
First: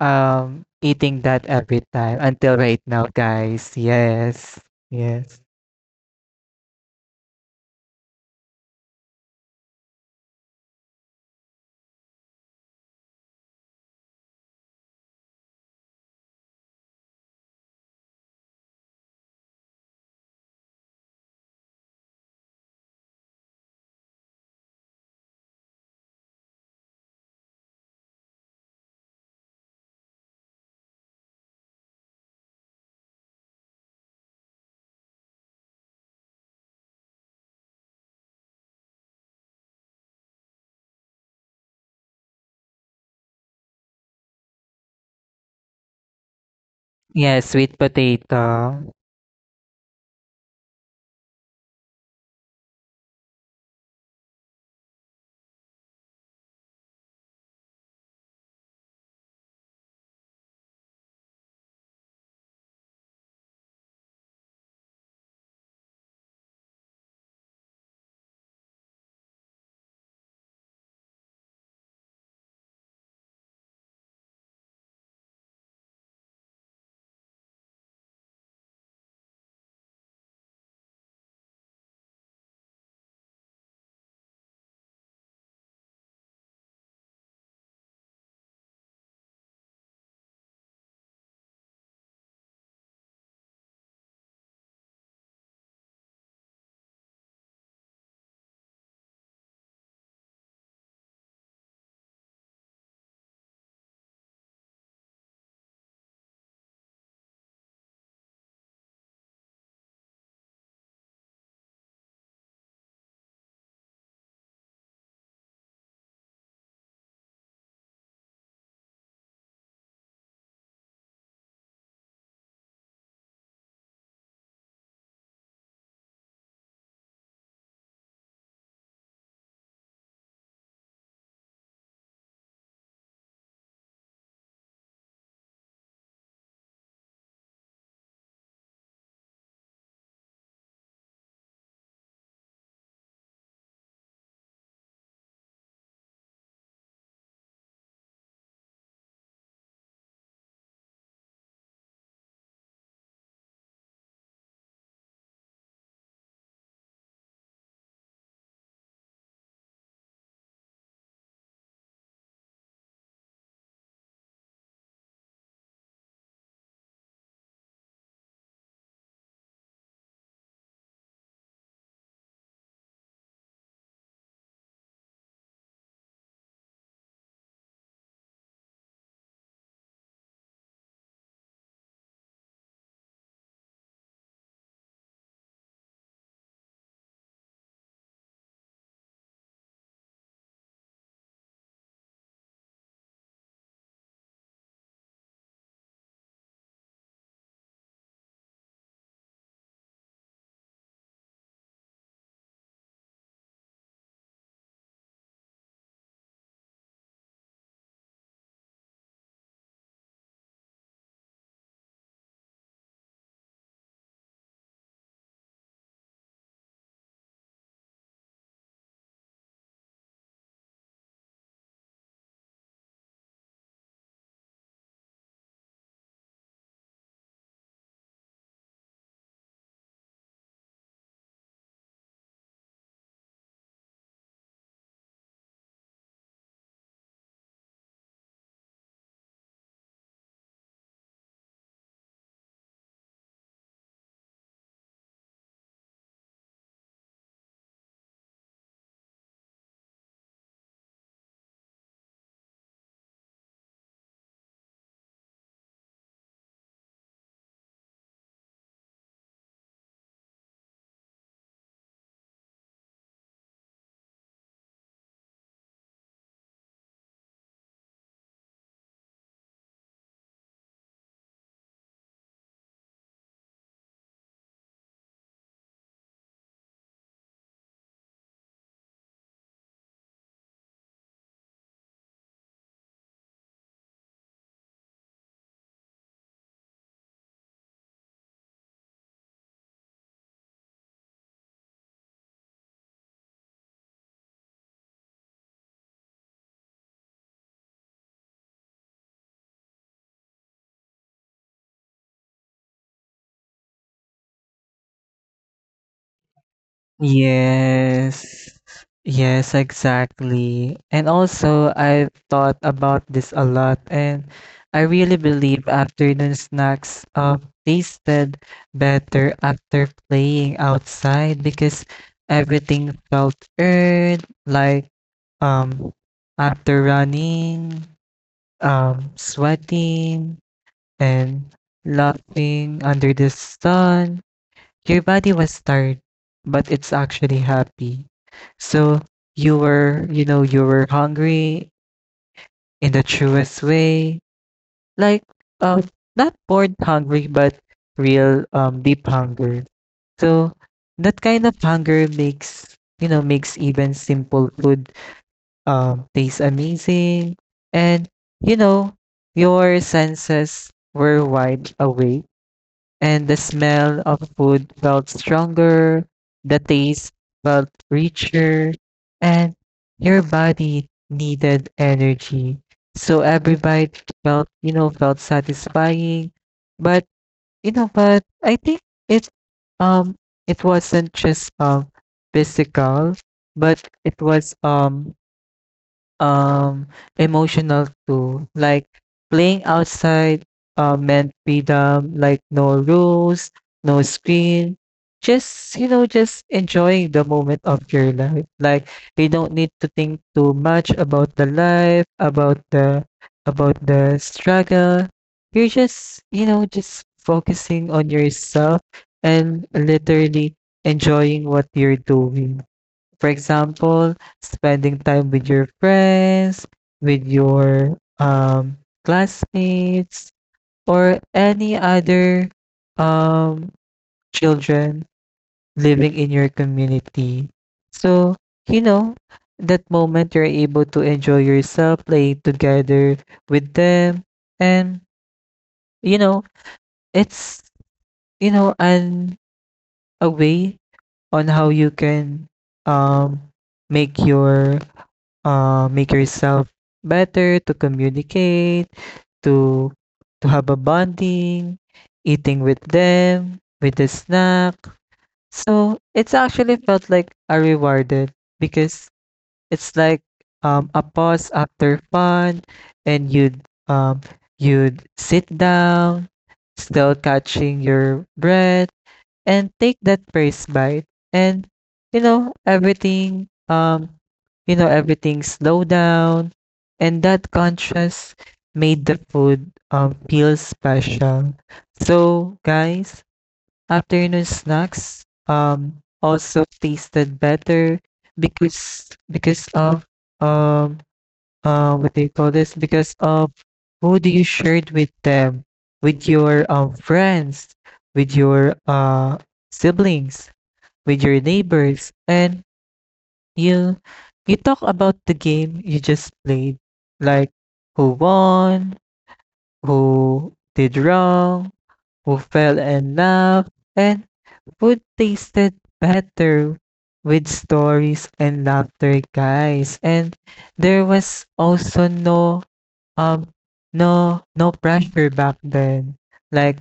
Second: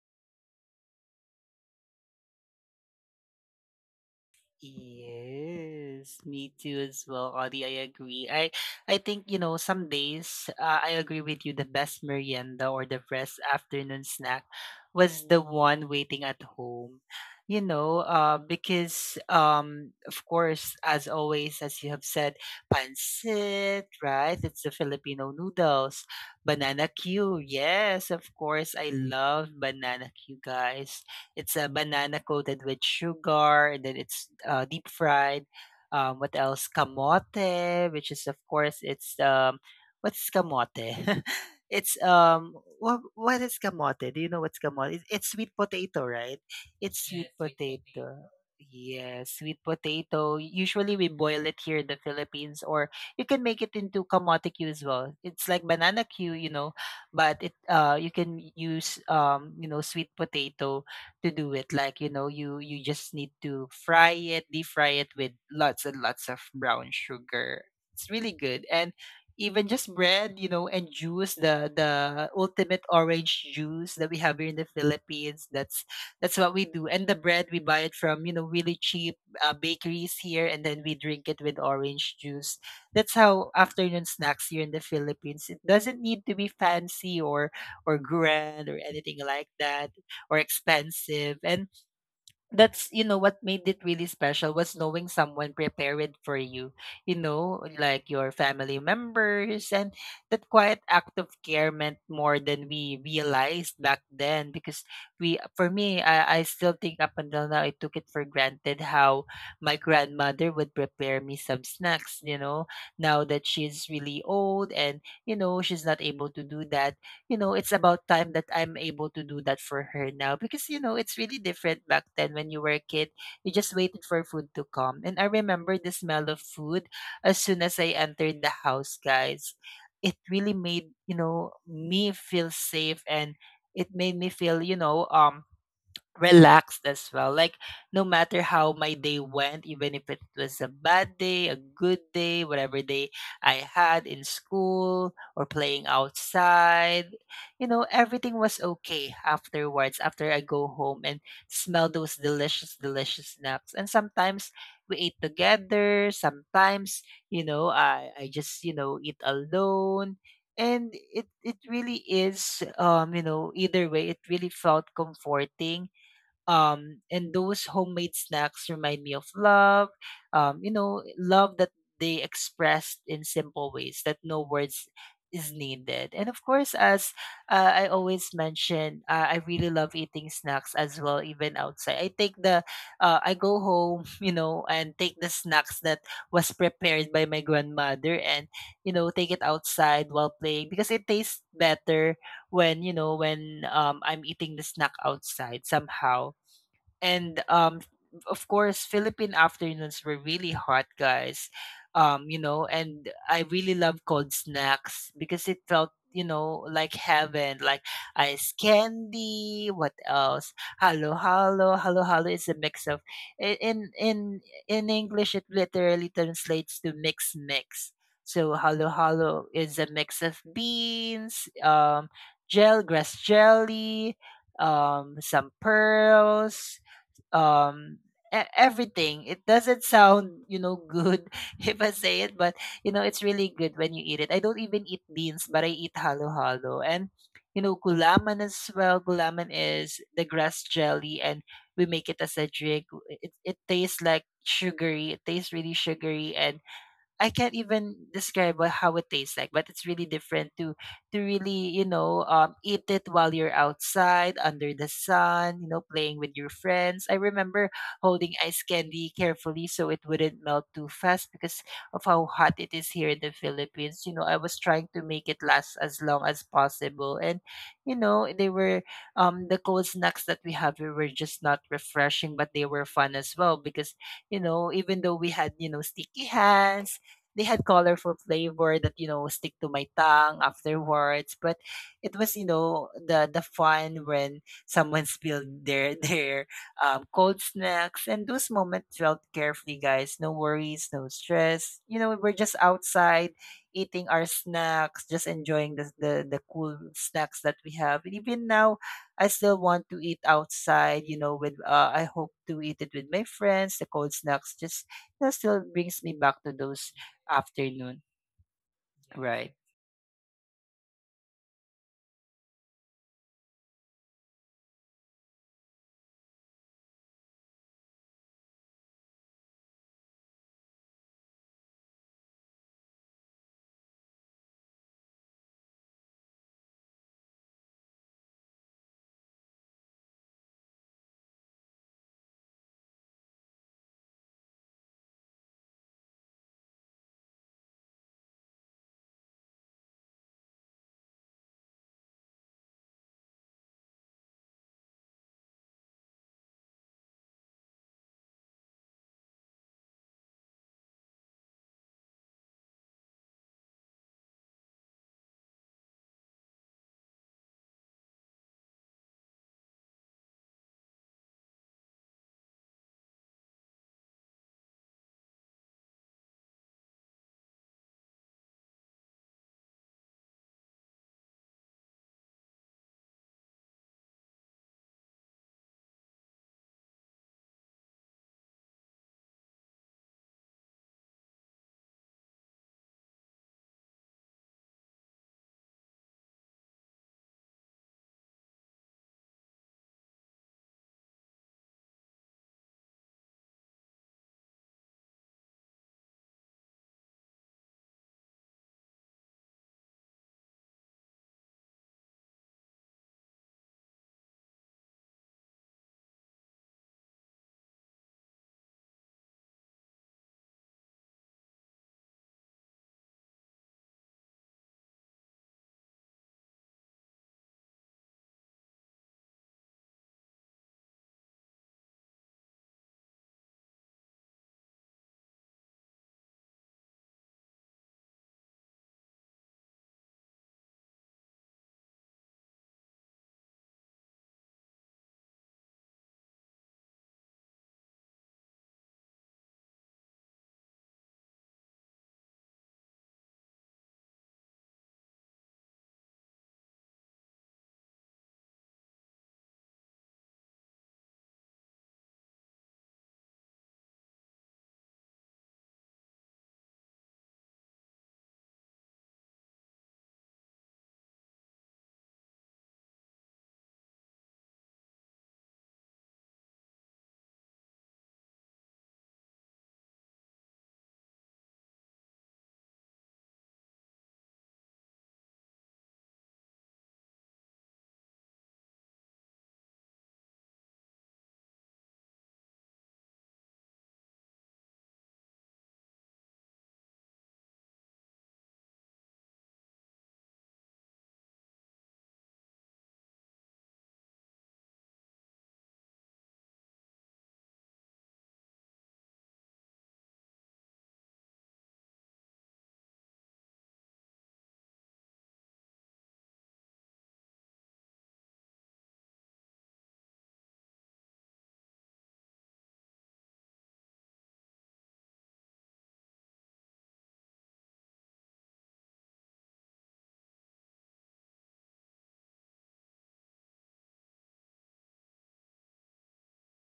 A: eating that every time until right now, guys. Yes, yes.
B: Yes, me too as well, Audie. I agree. I think, you know, some days, I agree with you. The best merienda or the best afternoon snack was the one waiting at home. You know, because of course, as always, as you have said, pancit, right? It's the Filipino noodles, banana Q. Yes, of course, I love banana Q, guys. It's a banana coated with sugar, and then it's deep fried. What else? Kamote, which is of course it's what's kamote? It's what is kamote? Do you know what's kamote? It's sweet potato, right? It's sweet
A: Yes, sweet
B: potato.
A: potato.
B: Yes, sweet potato. Usually we boil it here in the Philippines, or you can make it into kamote Q as well. It's like banana Q, you know, but it you can use you know, sweet potato to do it. Like, you know, you just need to fry it, deep fry it with lots and lots of brown sugar. It's really good. And even just bread, you know, and juice, the ultimate orange juice that we have here in the Philippines. That's what we do. And the bread, we buy it from, you know, really cheap bakeries here, and then we drink it with orange juice. That's how afternoon snacks here in the Philippines. It doesn't need to be fancy or grand or anything like that, or expensive. And that's, you know, what made it really special was knowing someone prepared it for you, you know, like your family members. And that quiet act of care meant more than we realized back then, because we, for me, I still think up until now, I took it for granted how my grandmother would prepare me some snacks, you know, now that she's really old, and, you know, she's not able to do that. You know, it's about time that I'm able to do that for her now, because you know, it's really different back then when you were a kid. You just waited for food to come. And I remember the smell of food as soon as I entered the house, guys. It really made, you know, me feel safe, and it made me feel, you know, relaxed as well. Like, no matter how my day went, even if it was a bad day, a good day, whatever day I had in school or playing outside, you know, everything was okay afterwards after I go home and smell those delicious, delicious snacks. And sometimes we ate together, sometimes, you know, I just, you know, eat alone. And it really is you know, either way, it really felt comforting. Um, and those homemade snacks remind me of love, you know, love that they expressed in simple ways that no words is needed. And of course, as I always mention, I really love eating snacks as well, even outside. I take the, I go home, you know, and take the snacks that was prepared by my grandmother, and, you know, take it outside while playing because it tastes better when, you know, when I'm eating the snack outside somehow. And Of course, Philippine afternoons were really hot, guys. You know, and I really love cold snacks because it felt, you know, like heaven, like ice candy. What else? Halo halo, halo halo is a mix of i- in in in English it literally translates to mix mix. So halo halo is a mix of beans, gel grass jelly, some pearls, um everything. It doesn't sound, you know, good if I say it, but you know, it's really good when you eat it. I don't even eat beans, but I eat halo halo. And you know, gulaman as well. Gulaman is the grass jelly, and we make it as a drink. It tastes like sugary, it tastes really sugary. And I can't even describe what, how it tastes like, but it's really different to really, you know, eat it while you're outside under the sun, you know, playing with your friends. I remember holding ice candy carefully so it wouldn't melt too fast because of how hot it is here in the Philippines. You know, I was trying to make it last as long as possible. And you know, they were the cold snacks that we have here were just not refreshing, but they were fun as well because you know, even though we had, you know, sticky hands, they had colorful flavor that, you know, stick to my tongue afterwards. But it was, you know, the fun when someone spilled their their cold snacks. And those moments felt carefully, guys. No worries, no stress. You know, we're just outside eating our snacks, just enjoying the cool snacks that we have. And even now, I still want to eat outside, you know, with I hope to eat it with my friends. The cold snacks just still brings me back to those afternoon,
A: Yes. Yes,
B: right.
A: exactly. And also, I thought about this a lot, and I really believe afternoon snacks tasted better after playing outside because everything felt earned. Like, um after running, sweating, and laughing under the sun. Your body was tired, but it's actually happy. So you were, you know, you were hungry in the truest way. Like, um, not bored hungry, but real deep hunger. So that kind of hunger makes, you know, makes even simple food taste amazing. And you know, your senses were wide awake, and the smell of food felt stronger, the taste felt richer, and your body needed energy. So every bite felt, you know, felt satisfying. But you know, but I think it um it wasn't just physical, but it was um emotional too. Like playing outside meant freedom, like no rules, no screen. Just, you know, just enjoying the moment of your life. Like you don't need to think too much about the life, about the struggle. You're just, you know, just focusing on yourself and literally enjoying what you're doing. For example, spending time with your friends, with your classmates, or any other um, children living in your community. So, you know, that moment you're able to enjoy yourself, playing together with them. And, you know, it's, you know, an, a way on how you can um, make your make yourself better to communicate, to to have a bonding, eating with them, with the snack. So it's actually felt like I rewarded because it's like a pause after fun, and um, you'd sit down, still catching your breath and take that first bite, and you know everything um you know everything slow down. And that contrast made the food feel special. So guys, afternoon snacks also tasted better because of um what do you call this? Because of who do you shared with them, with your friends, with your siblings, with your neighbors, and you talk about the game you just played, like who won, who did wrong, who fell in love, and food tasted better with stories and laughter, guys. And there was also no um no pressure back then. Like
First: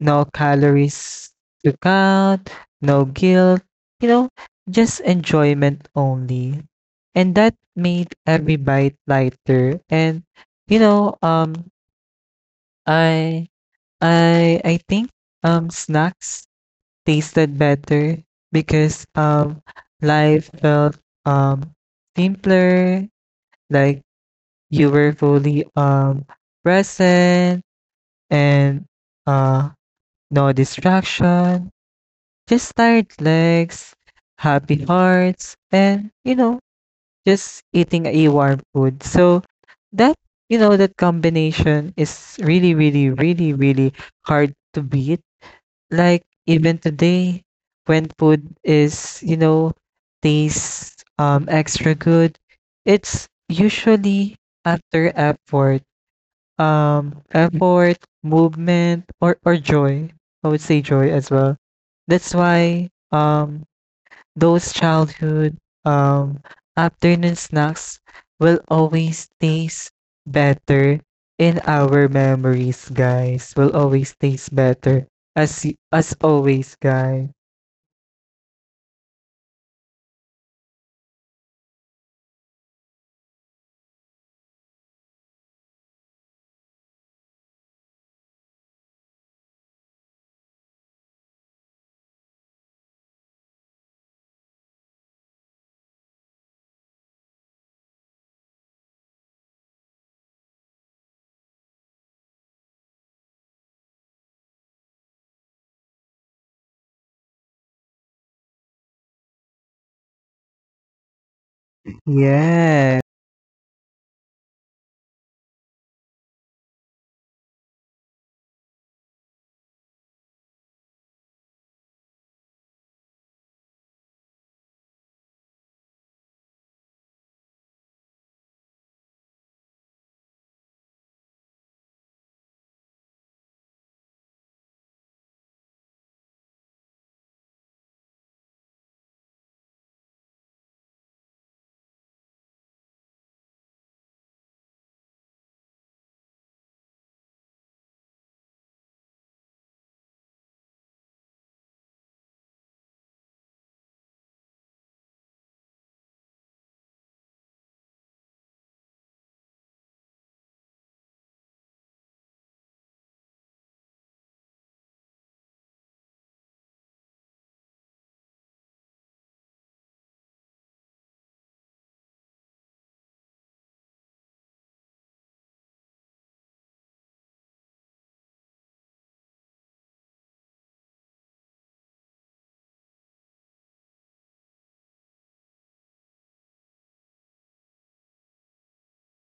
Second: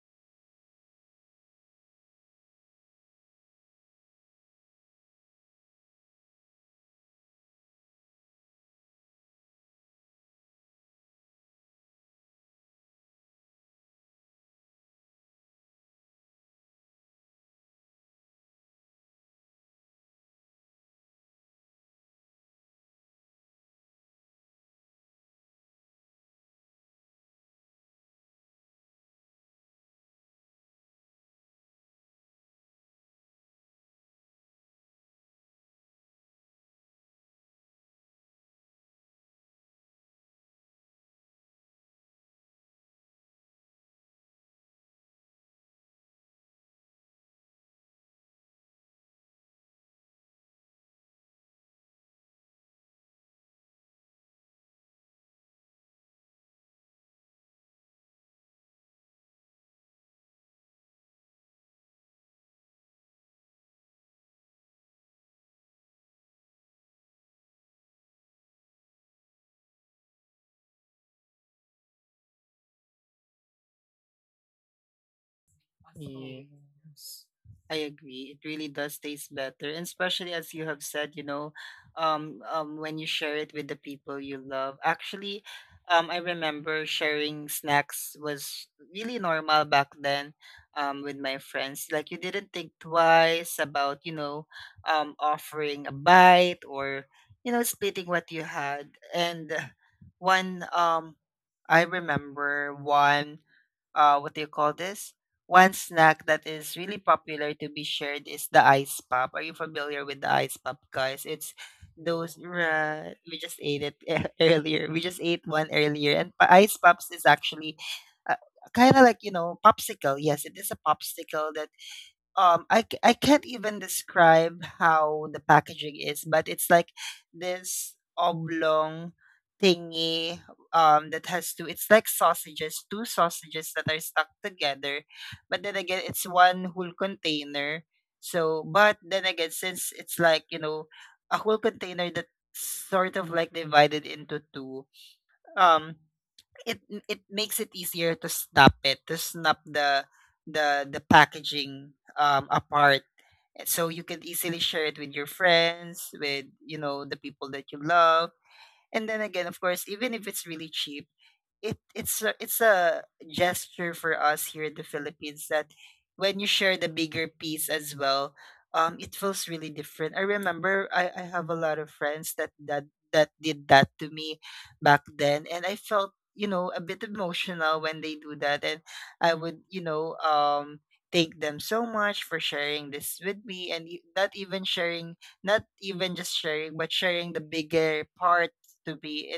A: no calories to count, no guilt, you know, just enjoyment only. And that made every bite lighter. And you know, I I think snacks tasted better because life felt um simpler, like you were fully present and uh no distraction, just tired legs, happy hearts, and you know, just eating a warm food. So that, you know, that combination is really, really, really, really hard to beat, like even today, when food is, you know, tastes extra good, it's usually after effort, effort, movement, or joy. I would say joy as well. That's why those childhood um, afternoon snacks will always taste better in our memories, guys. Will always taste better as as
B: Yeah.
A: always,
B: course.
A: guys.
B: I agree. It really does taste better, and especially as you have said, you know, when you share it with the people you love. Actually, I remember sharing snacks was really normal back then, with my friends. Like you didn't think twice about, you know, offering a bite or, you know, splitting what you had. And one I remember one what do you call this? One snack that is really popular to be shared is the ice pop. Are you familiar with the ice pop, guys? It's those
A: Yes,
B: we just ate it earlier. We just ate one earlier, and ice pops is actually, uh, kind of like, you know, popsicle. Yes, it is a popsicle. I can't even describe how the packaging is, but it's like this oblong thingy that has two, it's like sausages, two sausages that are stuck together, but then again it's one whole container. So but then again, since it's like, you know, a whole container that's sort of like divided into two, um it, it makes it easier to snap it, to snap the the packaging apart. So you can easily share it with your friends, with, you know, the people that you love. And then again, of course, even if it's really cheap, it's a gesture for us here in the Philippines that when you share the bigger piece as well, it feels really different. I remember I have a lot of friends that that did that to me back then, and I felt, you know, a bit emotional when they do that, and I would, you know, thank them so much for sharing this with me, and not even sharing, not even just sharing, but sharing the bigger part to me.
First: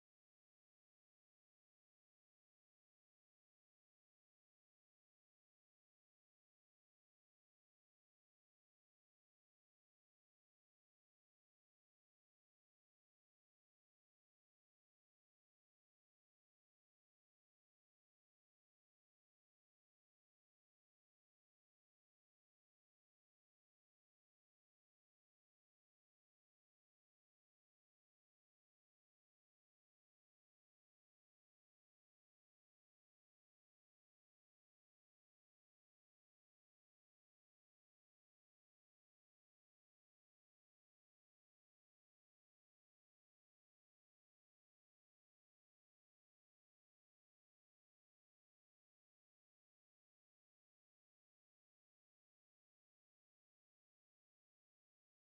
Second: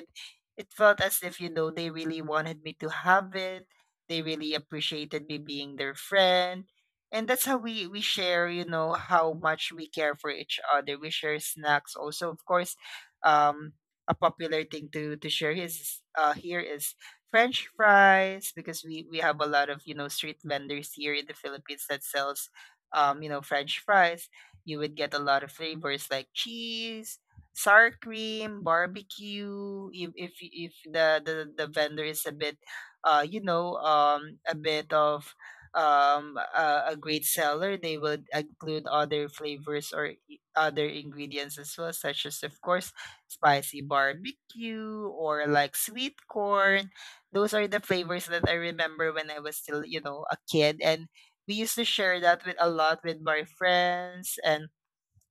B: It felt as if, you know, they really wanted me to have it. They really appreciated me being their friend. And that's how we share, you know, how much we care for each other. We share snacks also. Of course, um, a popular thing to share is, here, is French fries, because we have a lot of, you know, street vendors here in the Philippines that sells, you know, French fries. You would get a lot of flavors like cheese, sour cream, barbecue. If if the vendor is a bit, you know, a bit of a great seller, they would include other flavors or other ingredients as well, such as, of course, spicy barbecue or like sweet corn. Those are the flavors that I remember when I was still, you know, a kid, and we used to share that with a lot with my friends, and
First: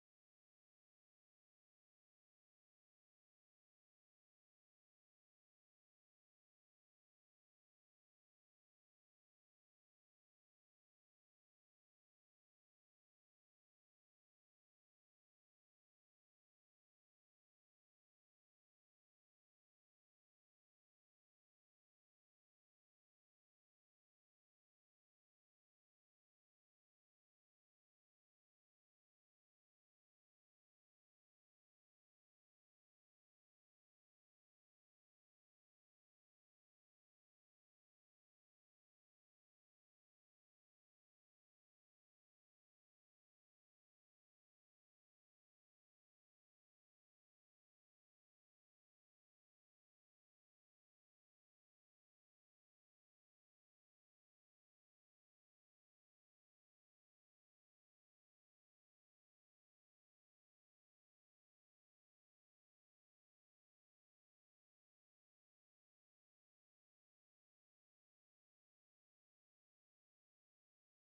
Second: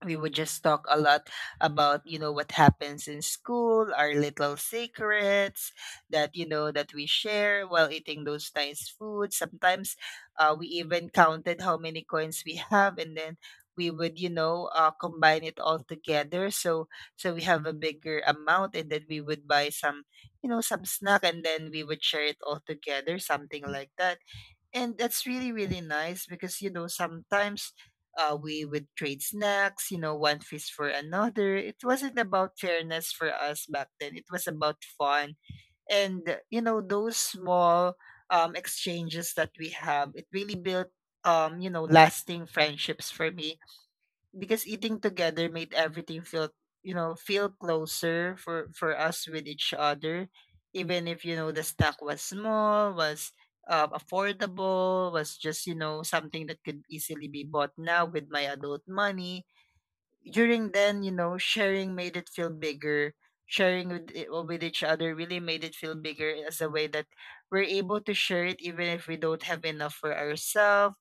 B: we would just talk a lot about, you know, what happens in school, our little secrets that, you know, that we share while eating those nice foods. Sometimes we even counted how many coins we have, and then we would, you know, combine it all together, so we have a bigger amount, and then we would buy some, you know, some snack, and then we would share it all together, something like that. And that's really, really nice because, you know, sometimes we would trade snacks, you know, one fist for another. It wasn't about fairness for us back then, it was about fun. And, you know, those small exchanges that we have, it really built, you know, lasting friendships for me, because eating together made everything feel, you know, feel closer for us with each other, even if, you know, the stack was small, was affordable, was just, you know, something that could easily be bought now with my adult money. During then, you know, sharing made it feel bigger. Sharing with with each other really made it feel bigger, as a way that we're able to share it even if we don't have enough for ourselves.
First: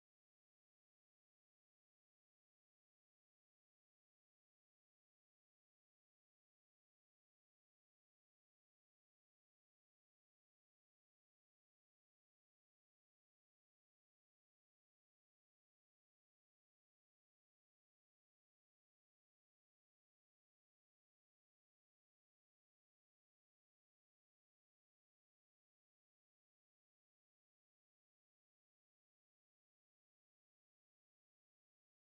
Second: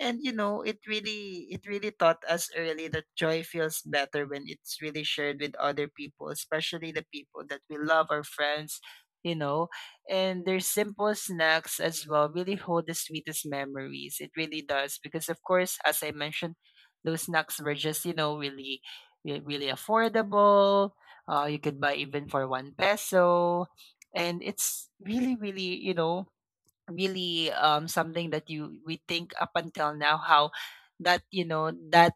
B: And you know, it really taught us early that joy feels better when it's really shared with other people, especially the people that we love, our friends, you know. And their simple snacks as well really hold the sweetest memories. It really does, because of course, as I mentioned, those snacks were just, you know, really really affordable. You could buy even for one peso, and it's really, really, you know, really, something that you we think up until now, how that you know that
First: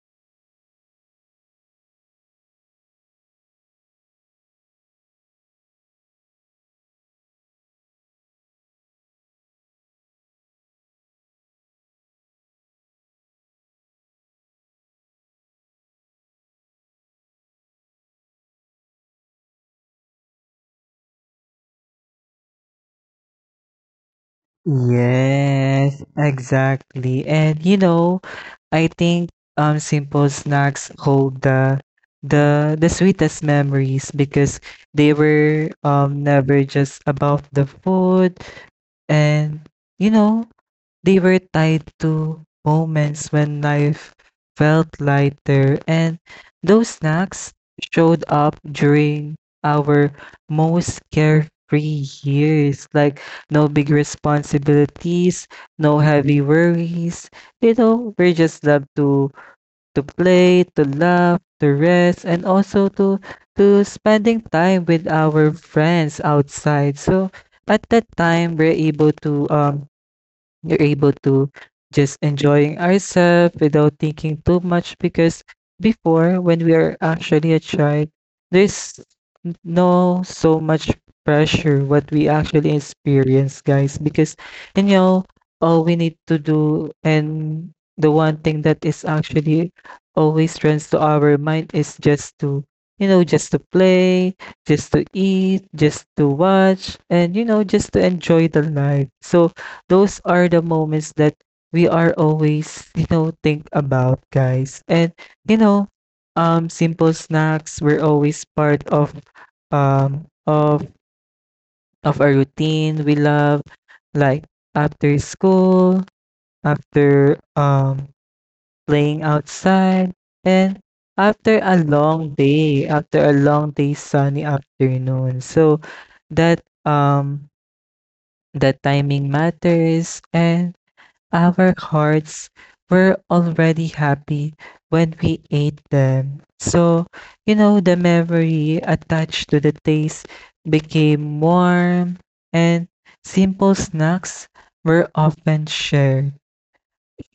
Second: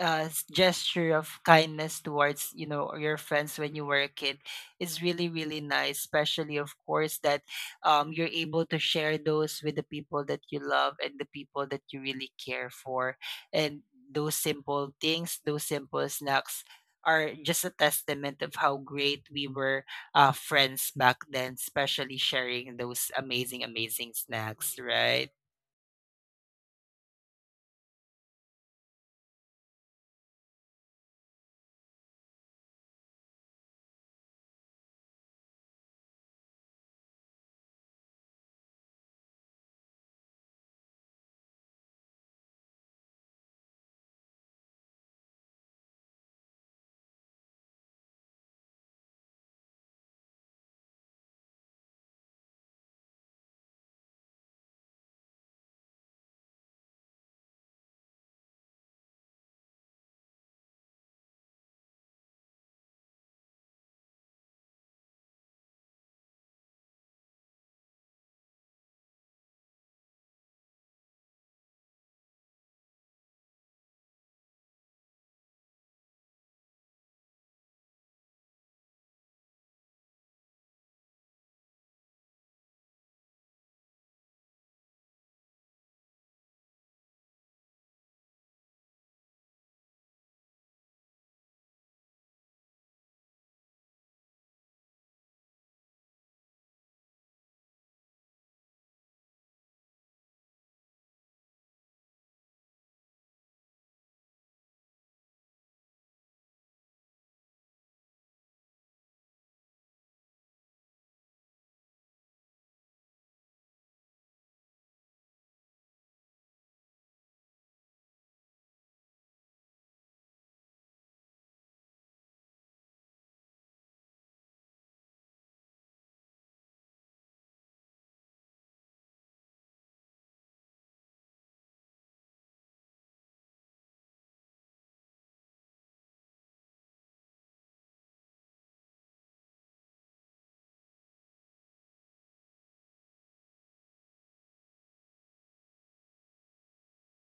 B: gesture of kindness towards, you know, your friends when you were a kid is really, really nice, especially, of course, that you're able to share those with the people that you love and the people that you really care for. And those simple things, those simple snacks, are just a testament of how great we were, friends back then, especially sharing those amazing, amazing snacks, right?
A: yes, exactly. And you know, I think simple snacks hold the the sweetest memories because they were never just about the food. And you know, they were tied to moments when life felt lighter, and those snacks showed up during our most carefree years. Like, no big responsibilities, no heavy worries. You know, we just love to play, to laugh, to rest, and also to spending time with our friends outside. So at that time, we're able to you're able to just enjoying ourselves without thinking too much because before when we are actually a child, there's no so much pressure what we actually experience, guys, because you know all we need to do and the one thing that is actually always runs to our mind is just to, you know, just to play, just to eat, just to watch, and you know, just to enjoy the life. So those are the moments that we are always, you know, think about, guys. And you know, simple snacks were always part of um of our routine. We love, like after school, after playing outside, and after a long day, after a long day sunny afternoon. So that the timing matters, and our hearts were already happy when we ate them. So, you know, the memory attached to the taste became warm. And simple snacks were often shared,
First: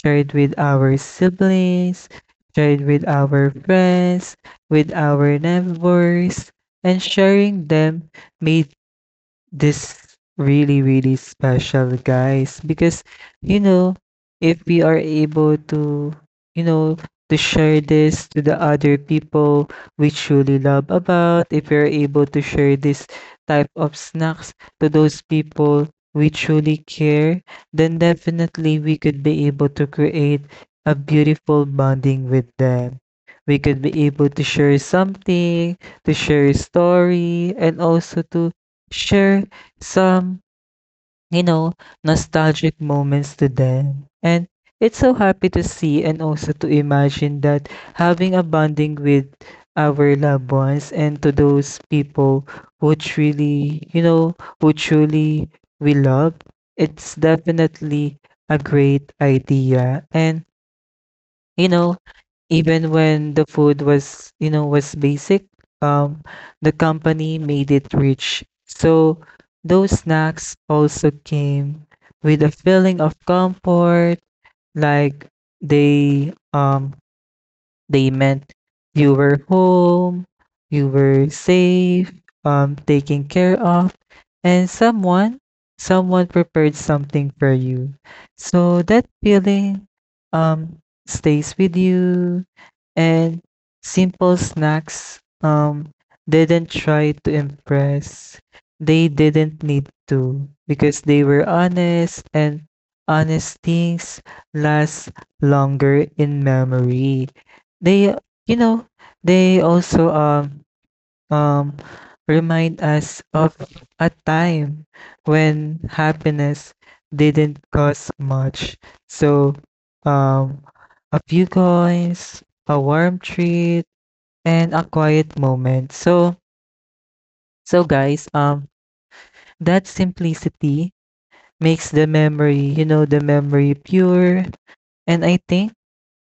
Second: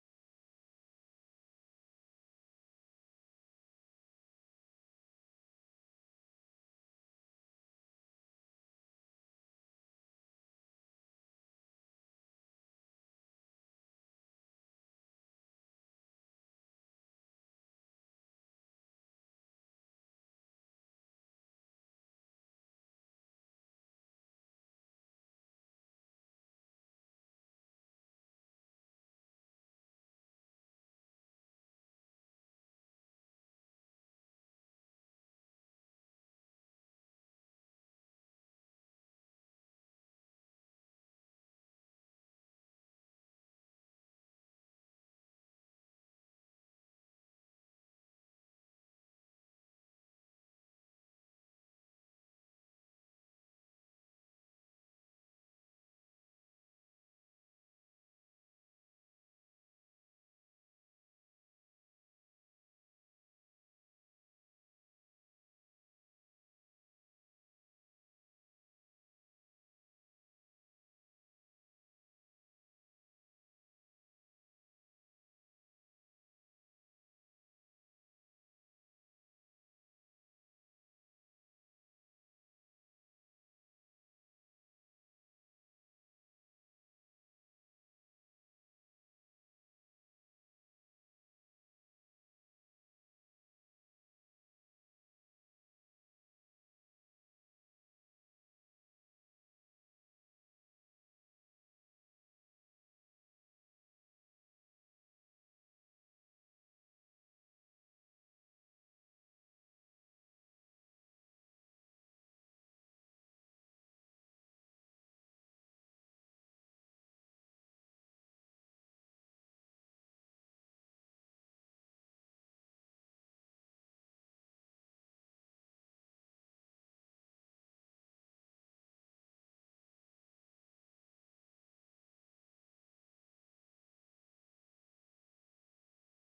A: shared with our siblings, shared with our friends, with our neighbors, and sharing them made this really, really special, guys. Because, you know, if we are able to, you know, to share this to the other people we truly love about, if we're able to share this type of snacks to those people we truly care, then definitely we could be able to create a beautiful bonding with them. We could be able to share something, to share a story, and also to share some, you know, nostalgic moments to them. And it's so happy to see and also to imagine that having a bonding with our loved ones and to those people who truly, you know, who truly we love, it's definitely a great idea. And, you know, even when the food was, you know, was basic, um, the company made it rich. So those snacks also came with a feeling of comfort, like they um they meant you were home, you were safe, taken care of, and someone prepared something for you. So that feeling um stays with you. And simple snacks didn't try to impress. They didn't need to because they were honest, and honest things last longer in memory. They, you know, they also um, remind us of a time when happiness didn't cost much. So, um, a few coins, a warm treat, and a quiet moment. So, so guys, that simplicity makes the memory, you know, the memory pure. And I think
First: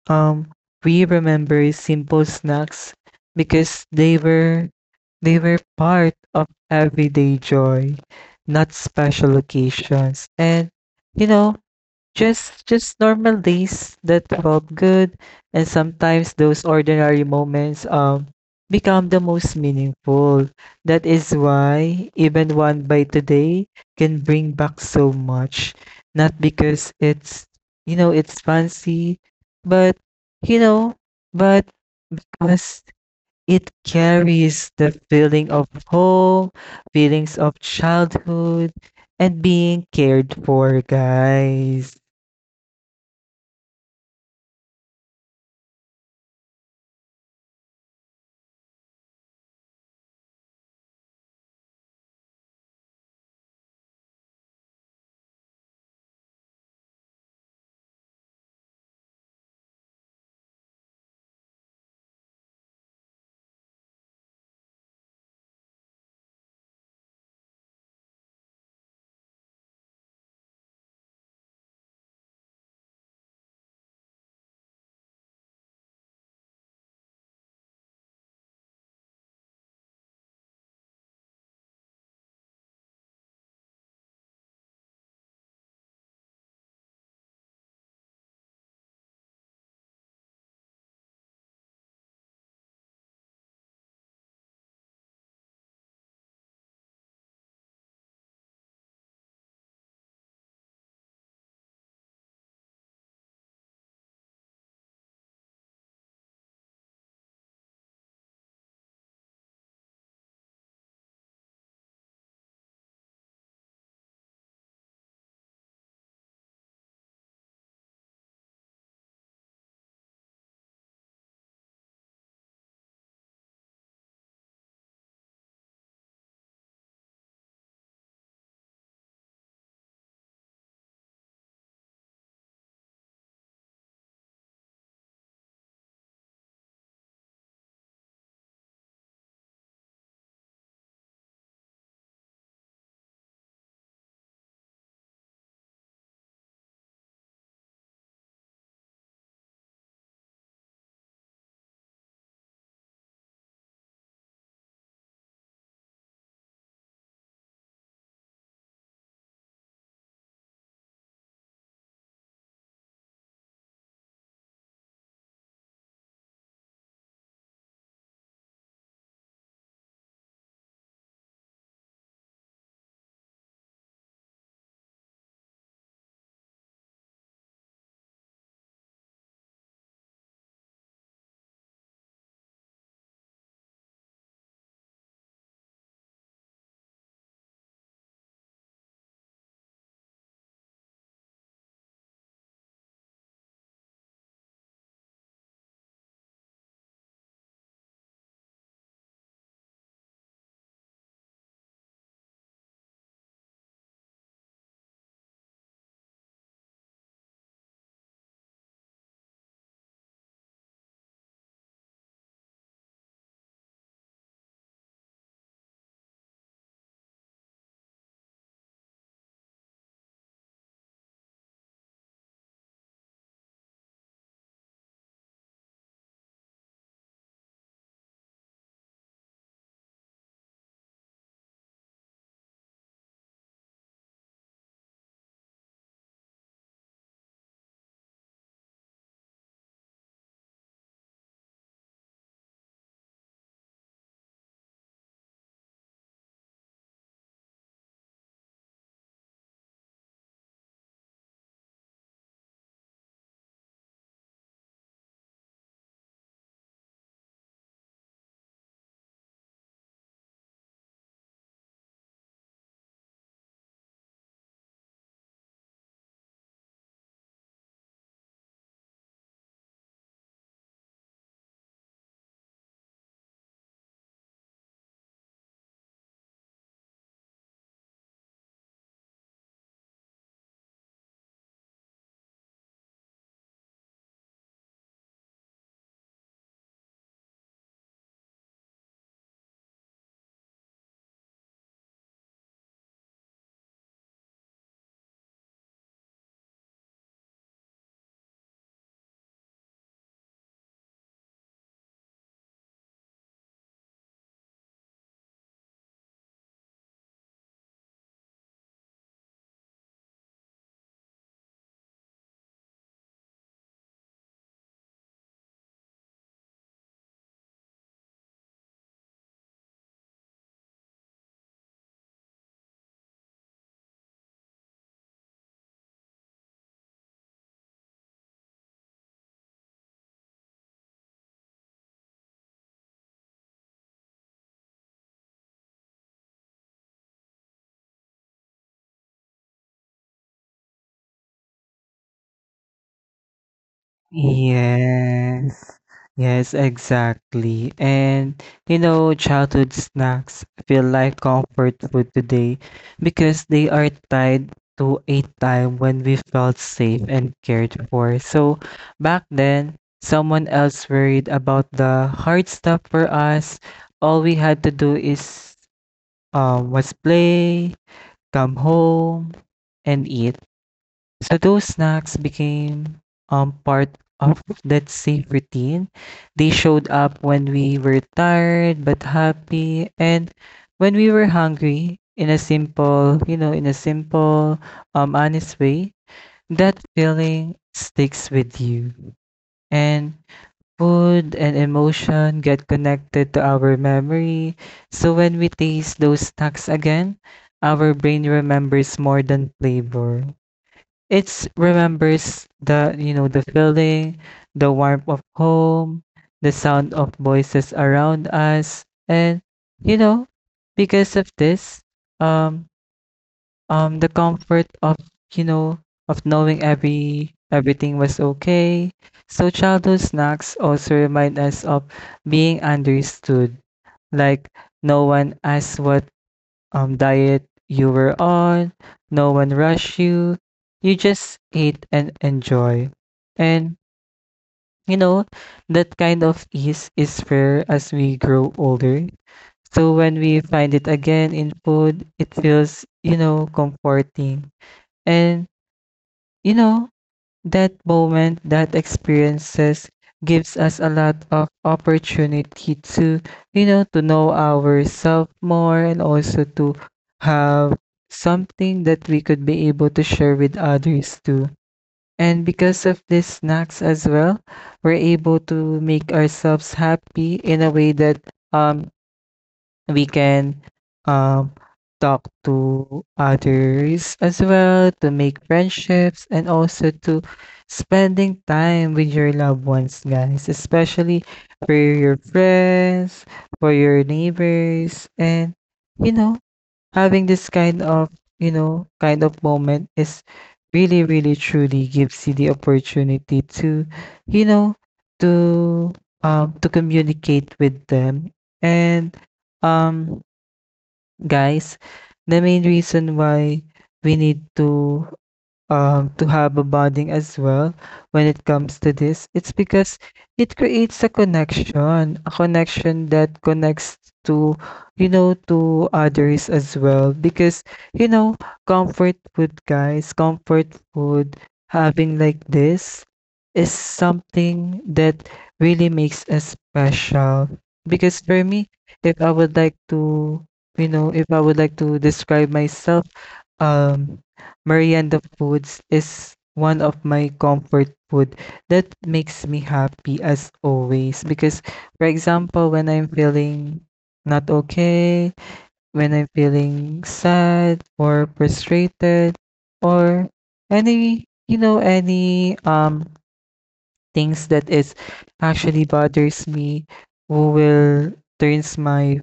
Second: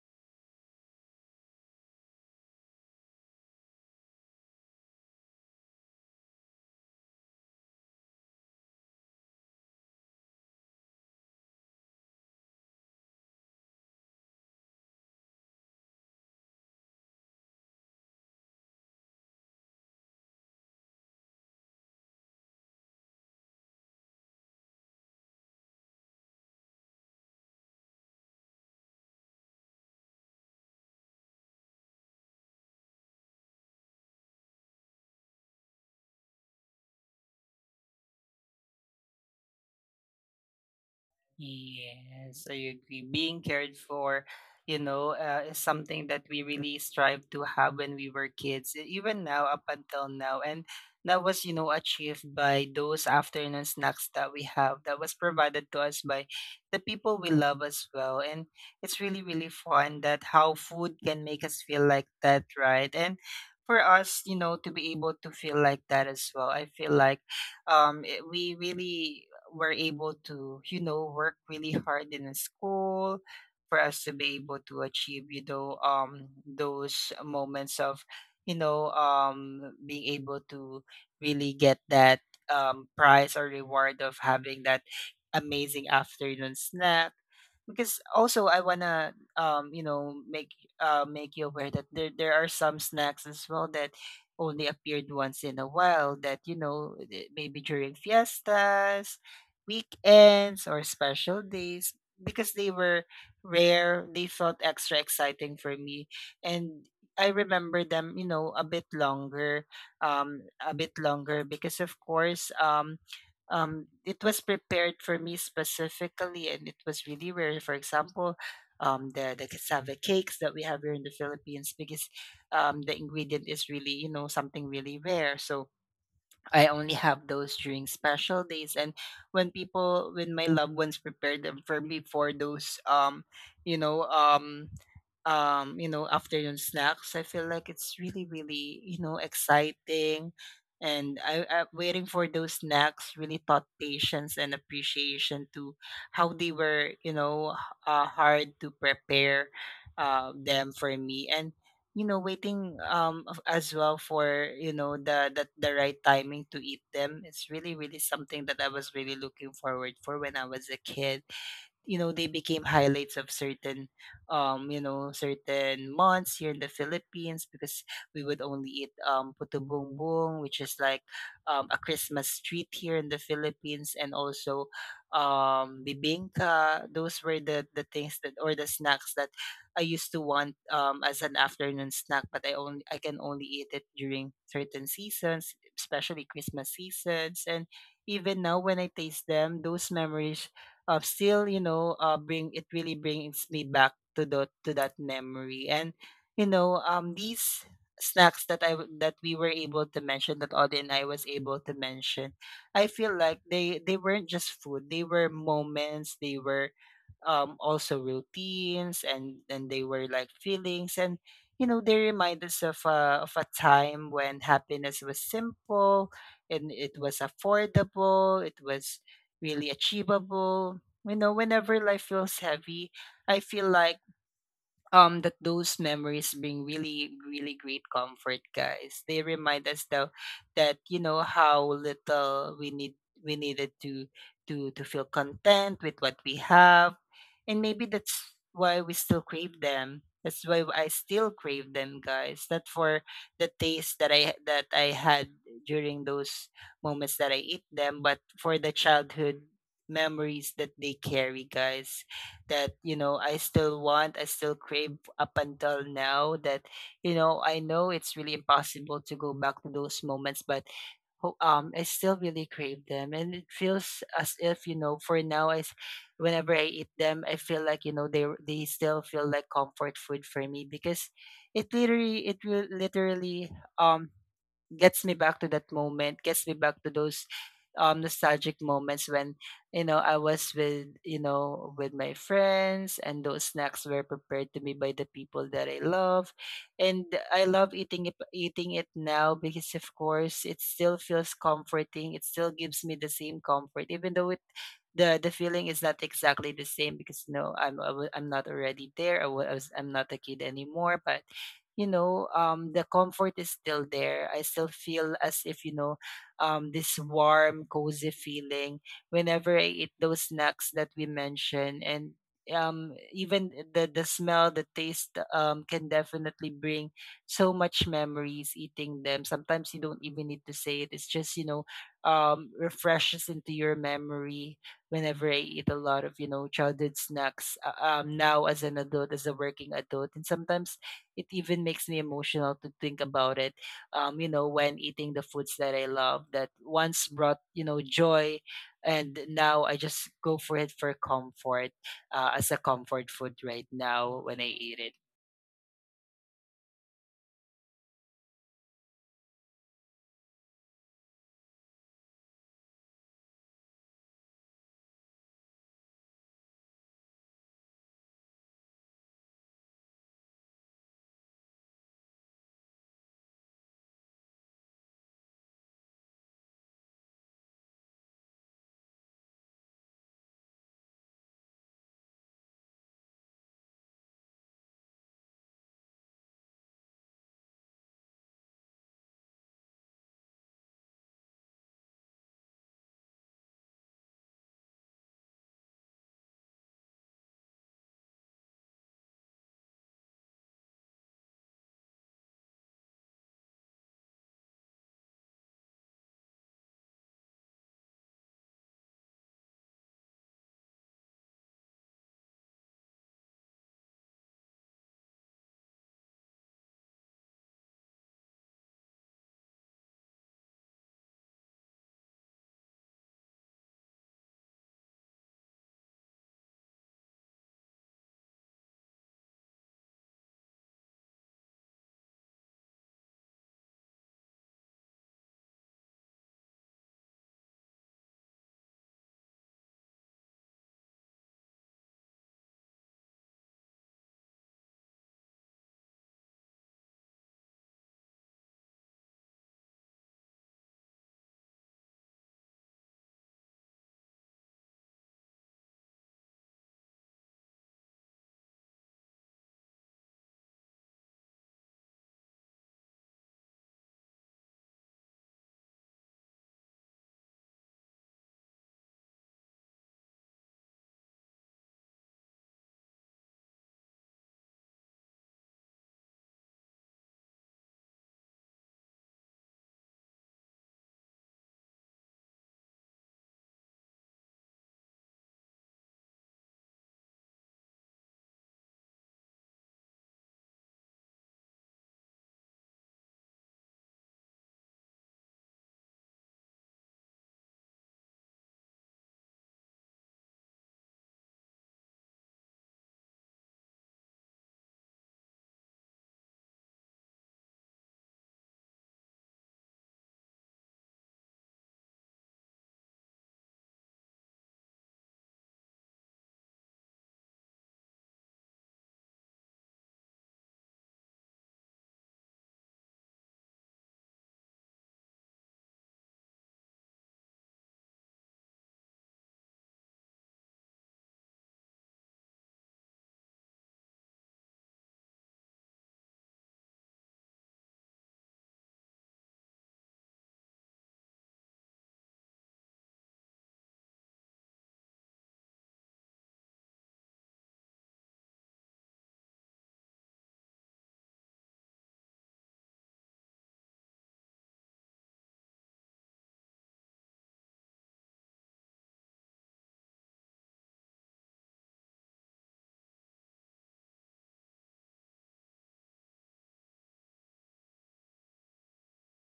A: Um, we remember simple snacks because they were part of everyday joy, not special occasions. And you know, just normal days that felt good, and sometimes those ordinary moments become the most meaningful. That is why even one bite today can bring back so much. Not because it's, you know, it's fancy, but you know, but because it carries the feeling of home, feelings of childhood, and being cared for, guys.
B: Yes, I agree. Being cared for, you know, is something that we really strive to have when we were kids, even now, up until now. And that was, you know, achieved by those afternoon snacks that we have, that was provided to us by the people we love as well. And it's really, really fun that how food can make us feel like that, right? And for us, you know, to be able to feel like that as well, I feel like, we really were able to, you know, work really hard in the school for us to be able to achieve, you know, those moments of, you know, being able to really get that prize or reward of having that amazing afternoon snack, because also I wanna, you know, make make you aware that there are some snacks as well that only appeared once in a while, that, you know, maybe during fiestas, weekends or special days. Because they were rare, they felt extra exciting for me, and I remember them, you know, a bit longer, a bit longer, because, of course, it was prepared for me specifically, and it was really rare. For example, the cassava cakes that we have here in the Philippines, because, the ingredient is really, you know, something really rare. So I only have those during special days, and when people, when my loved ones prepare them for me for those, you know um you know, afternoon snacks, I feel like it's really, really, you know, exciting. And I waiting for those snacks really taught patience and appreciation to how they were, you know, hard to prepare them for me, and you know, waiting as well for, you know, the right timing to eat them, it's really, really something that I was really looking forward for when I was a kid. You know, they became highlights of certain, you know, certain months here in the Philippines, because we would only eat, putubongbong, which is like, a Christmas treat here in the Philippines, and also bibingka. Those were the things that, or the snacks that I used to want as an afternoon snack, but I only, I can only eat it during certain seasons, especially Christmas seasons. And even now when I taste them, those memories, still, you know, bring it really brings me back to the, to that memory. And you know, these snacks that that we were able to mention, that Audie and I was able to mention, I feel like they weren't just food, they were moments, they were, also routines, and they were like feelings. And you know, they remind us of a time when happiness was simple, and it was affordable, it was really achievable. You know, whenever life feels heavy, I feel like, that those memories bring really, really great comfort, guys. They remind us though that, you know, how little we need, we needed to, to feel content with what we have. And maybe that's why we still crave them, that's why I still crave them, guys, not for the taste that I had during those moments that I eat them, but for the childhood memories that they carry, guys, that, you know, I still want, I still crave up until now. That, you know, I know it's really impossible to go back to those moments, but I still really crave them, and it feels as if, you know, for now whenever I eat them, I feel like, you They still feel like comfort food for me because it will literally um gets me back to that moment, gets me back to those nostalgic moments when I was with with my friends, and those snacks were prepared to me by the people that I love. And I love eating it now because of course it still feels comforting. It still gives me the same comfort, even though it the feeling is not exactly the same because no, I'm not already there. I'm not a kid anymore, but the comfort is still there. I still feel as if, this warm cozy feeling whenever I eat those snacks that we mentioned. And even the smell, the taste, can definitely bring so much memories. Eating them, sometimes you don't even need to say it, it's just, refreshes into your memory whenever I eat a lot of, you know, childhood snacks now as an adult, as a working adult. And sometimes it even makes me emotional to think about it, you know, when eating the foods that I love that once brought, you know, joy. And now I just go for it for comfort, as a comfort food right now when I eat it.
A: Yes, yes, exactly. And you know, childhood snacks feel like comfort food today because they are tied to a time when we felt safe and cared for. So back then, someone else worried about the hard stuff for us. All we had to do is was play, come home, and eat. So those snacks became part of that safe routine. They showed up when we were tired but happy, and when we were hungry in a simple, you know, in a simple, honest way. That feeling sticks with you. And food and emotion get connected to our memory. So when we taste those snacks again, our brain remembers more than flavor. It's remembers the, you know, the feeling, the warmth of home, the sound of voices around us, and you know, because of this, um, the comfort of, you know, of knowing everything was okay. So childhood snacks also remind us of being understood, like no one asks what, diet you were on. No one rushed you. You just ate and enjoy. And, you know, that kind of ease is rare as we grow older. So when we find it again in food, it feels, you know, comforting. And, you know, that moment, that experiences gives us a lot of opportunity to, you know, to know ourselves more and also to have something that we could be able to share with others too. And because of these snacks as well, we're able to make ourselves happy in a way that um we can um, talk to others as well to make friendships and also to spending time with your loved ones, guys, especially for your friends, for your neighbors, and you know, having this kind of, you know, kind of moment is really, really truly gives you the opportunity to, you know, to to communicate with them. And um guys, the main reason why we need to have a bonding as well when it comes to this. It's because it creates a connection that connects to, you know, to others as well. Because, you know, comfort food, guys, comfort food, having like this is something that really makes us special. Because for me, if I would like to, you know, if I would like to describe myself, um merienda foods is one of my comfort food that makes me happy as always. Because for example, when I'm feeling not okay, when I'm feeling sad or frustrated or any, you know, any things that is actually bothers me, who will turns my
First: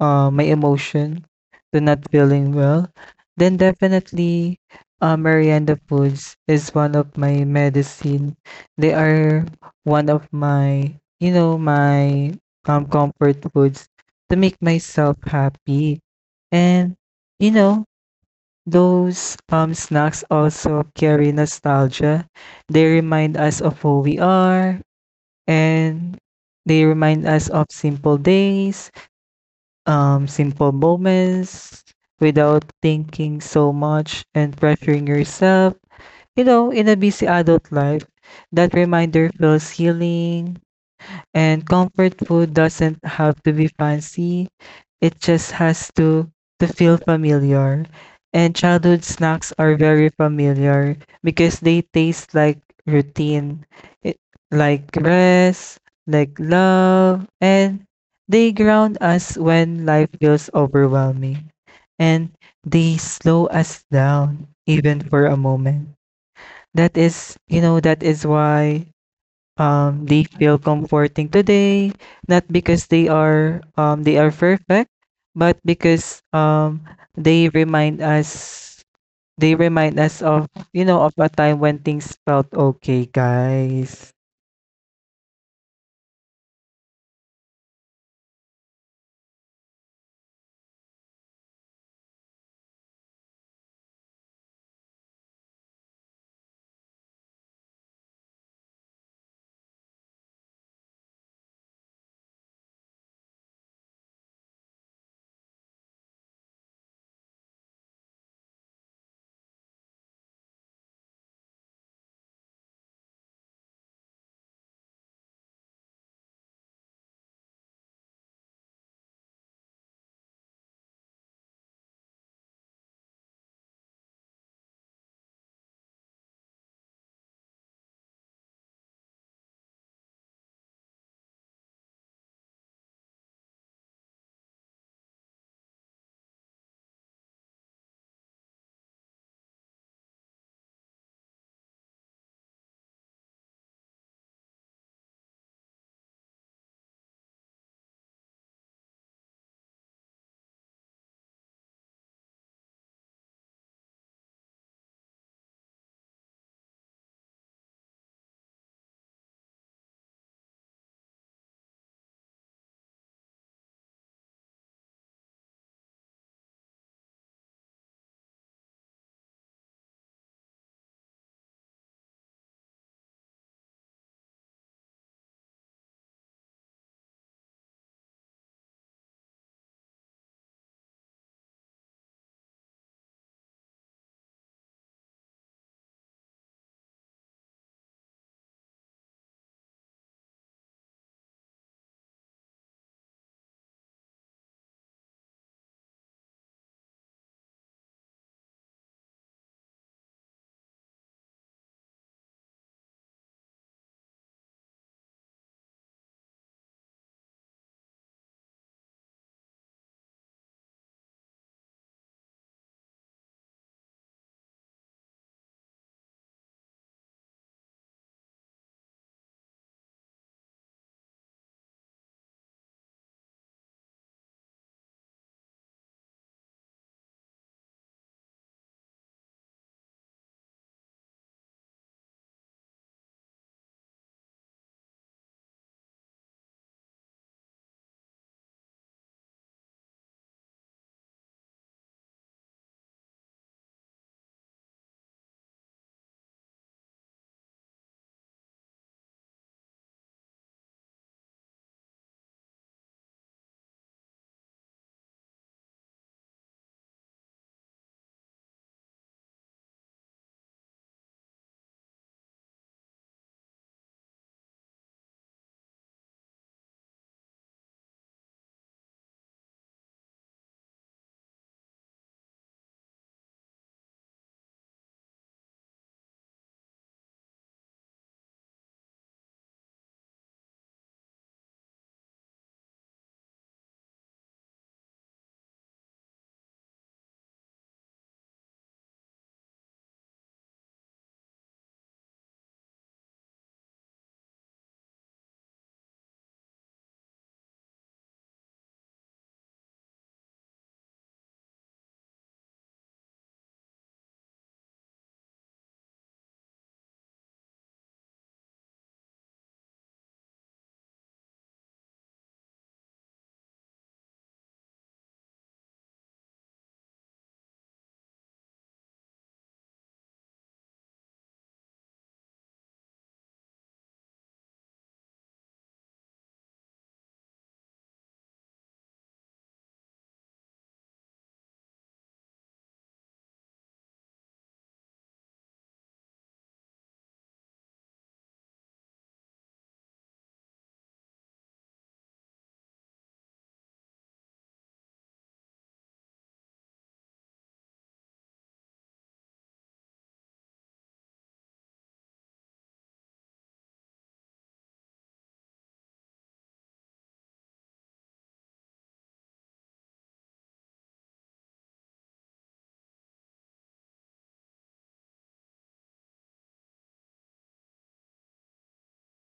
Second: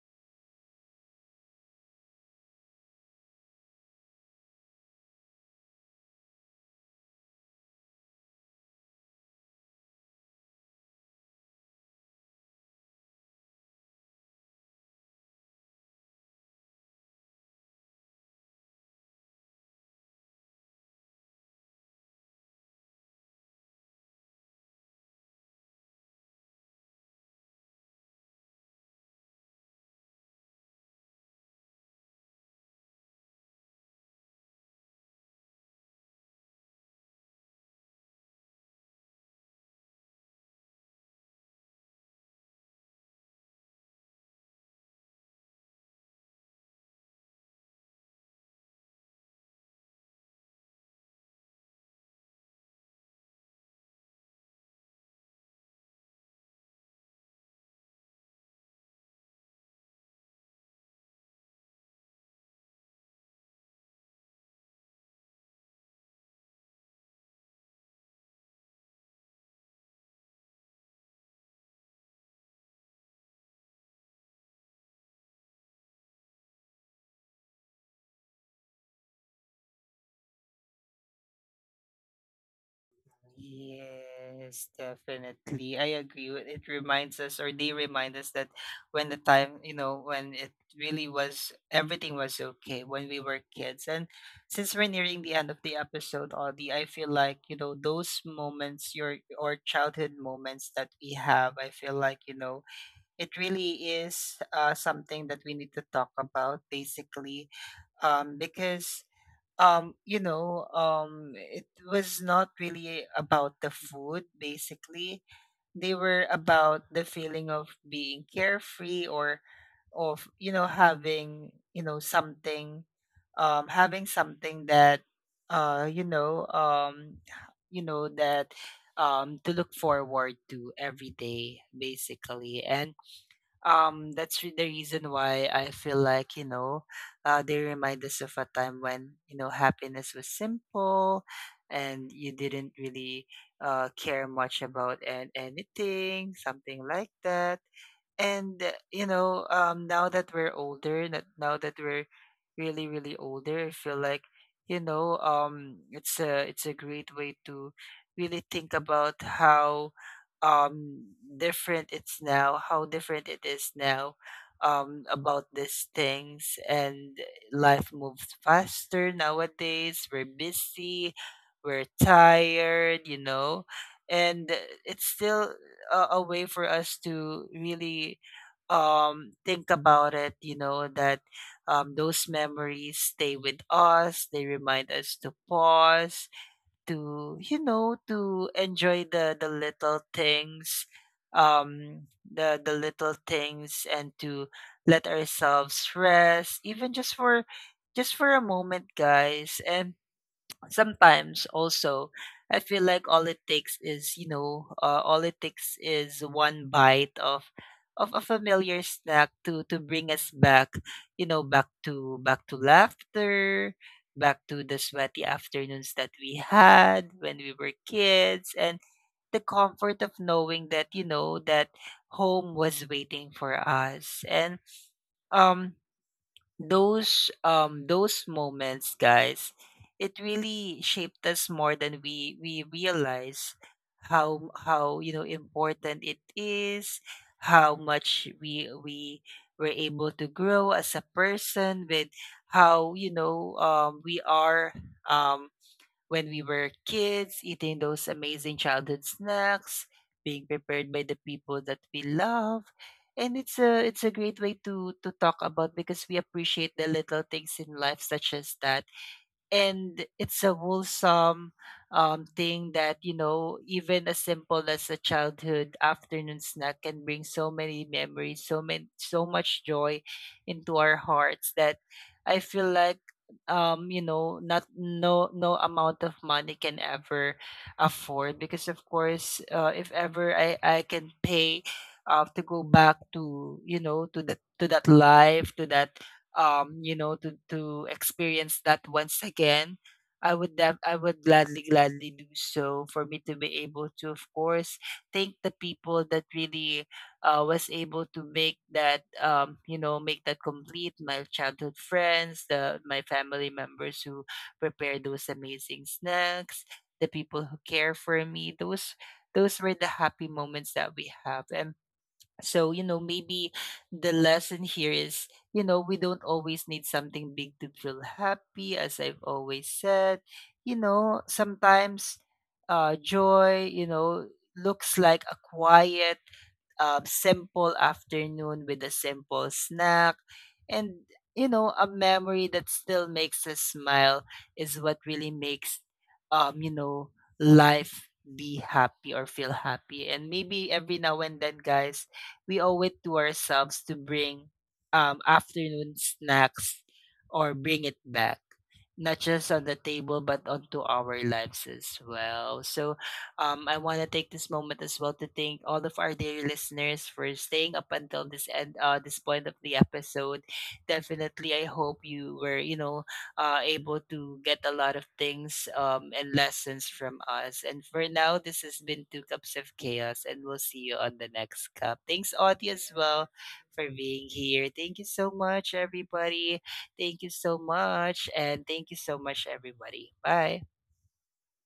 A: uh, my emotion to not feeling well, then definitely merienda foods is one of my medicine. They are one of my, you know, my comfort foods to make myself happy. And, you know, those snacks also carry nostalgia. They remind us of who we are, and they remind us of simple days, simple moments without thinking so much and pressuring yourself. You know, in a busy adult life, that reminder feels healing, and comfort food doesn't have to be fancy. It just has to feel familiar. And childhood snacks are very familiar because they taste like routine, it, like rest, like love, and they ground us when life feels overwhelming. And they slow us down even for a moment. That is, you know, that is why they feel comforting today, not because they are perfect, but because, they remind us, of, you know, of a time when things felt okay, guys.
B: Yes, definitely. I agree. It reminds us, or they remind us, that when the time, you know, when it really was, everything was okay when we were kids. And since we're nearing the end of the episode, Audie, I feel like, you know, those moments, your or childhood moments that we have, I feel like, you know, it really is something that we need to talk about, basically. Because it was not really about the food, basically. They were about the feeling of being carefree, or of, you know, having, you know, something, having something that uh you know um you know that to look forward to every day, basically. And the reason why I feel like, you know, they remind us of a time when, you know, happiness was simple and you didn't really, care much about anything, something like that. And you know, now that we're older, that now that we're really really older, I feel like, it's a, it's a great way to really think about how um different it's now how different it is now about these things. And life moves faster nowadays. We're busy, we're tired, you know. And it's still a way for us to really, think about it, you know, that those memories stay with us. They remind us to pause, to, you know, to enjoy the little things, the little things, and to let ourselves rest, even just for, just for a moment, guys. And sometimes also, I feel like all it takes is, you know, all it takes is one bite of a familiar snack to bring us back, you know, back to, back to laughter, back to the sweaty afternoons that we had when we were kids, and the comfort of knowing that, you know, that home was waiting for us. And um those, those moments, guys, it really shaped us more than we realize. How, you know, important it is, how much we were able to grow as a person with how, you know, we are um when we were kids, eating those amazing childhood snacks, being prepared by the people that we love. And it's a, it's a great way to talk about, because we appreciate the little things in life, such as that. And it's a wholesome, thing that, you know, even as simple as a childhood afternoon snack can bring so many memories, so many, so much joy into our hearts, that I feel like, you know, not, no, no amount of money can ever afford. Because of course, if ever, I can pay, to go back to, you know, to that, to that life, to that, you know, to experience that once again, I would gladly, gladly do so, for me to be able to, of course, thank the people that really, was able to make that, you know, make that complete. My childhood friends, the my family members who prepare those amazing snacks, the people who care for me. Those were the happy moments that we have. And so, you know, maybe the lesson here is, you know, we don't always need something big to feel happy, as I've always said. You know, sometimes, joy, you know, looks like a quiet, simple afternoon with a simple snack. And, you know, a memory that still makes us smile is what really makes, you know, life be happy or feel happy. And maybe every now and then, guys, we owe it to ourselves to bring, afternoon snacks, or bring it back, not just on the table but onto our lives as well. So I want to take this moment as well to thank all of our dear listeners for staying up until this end, this point of the episode. Definitely, I hope you were, you know, able to get a lot of things and lessons from us. And for now, this has been Two Cups of Chaos, and we'll see you on the next cup. Thanks, Audie, as well, for being here. Thank you so much, everybody. Thank you so much. And thank you so much, everybody. Bye.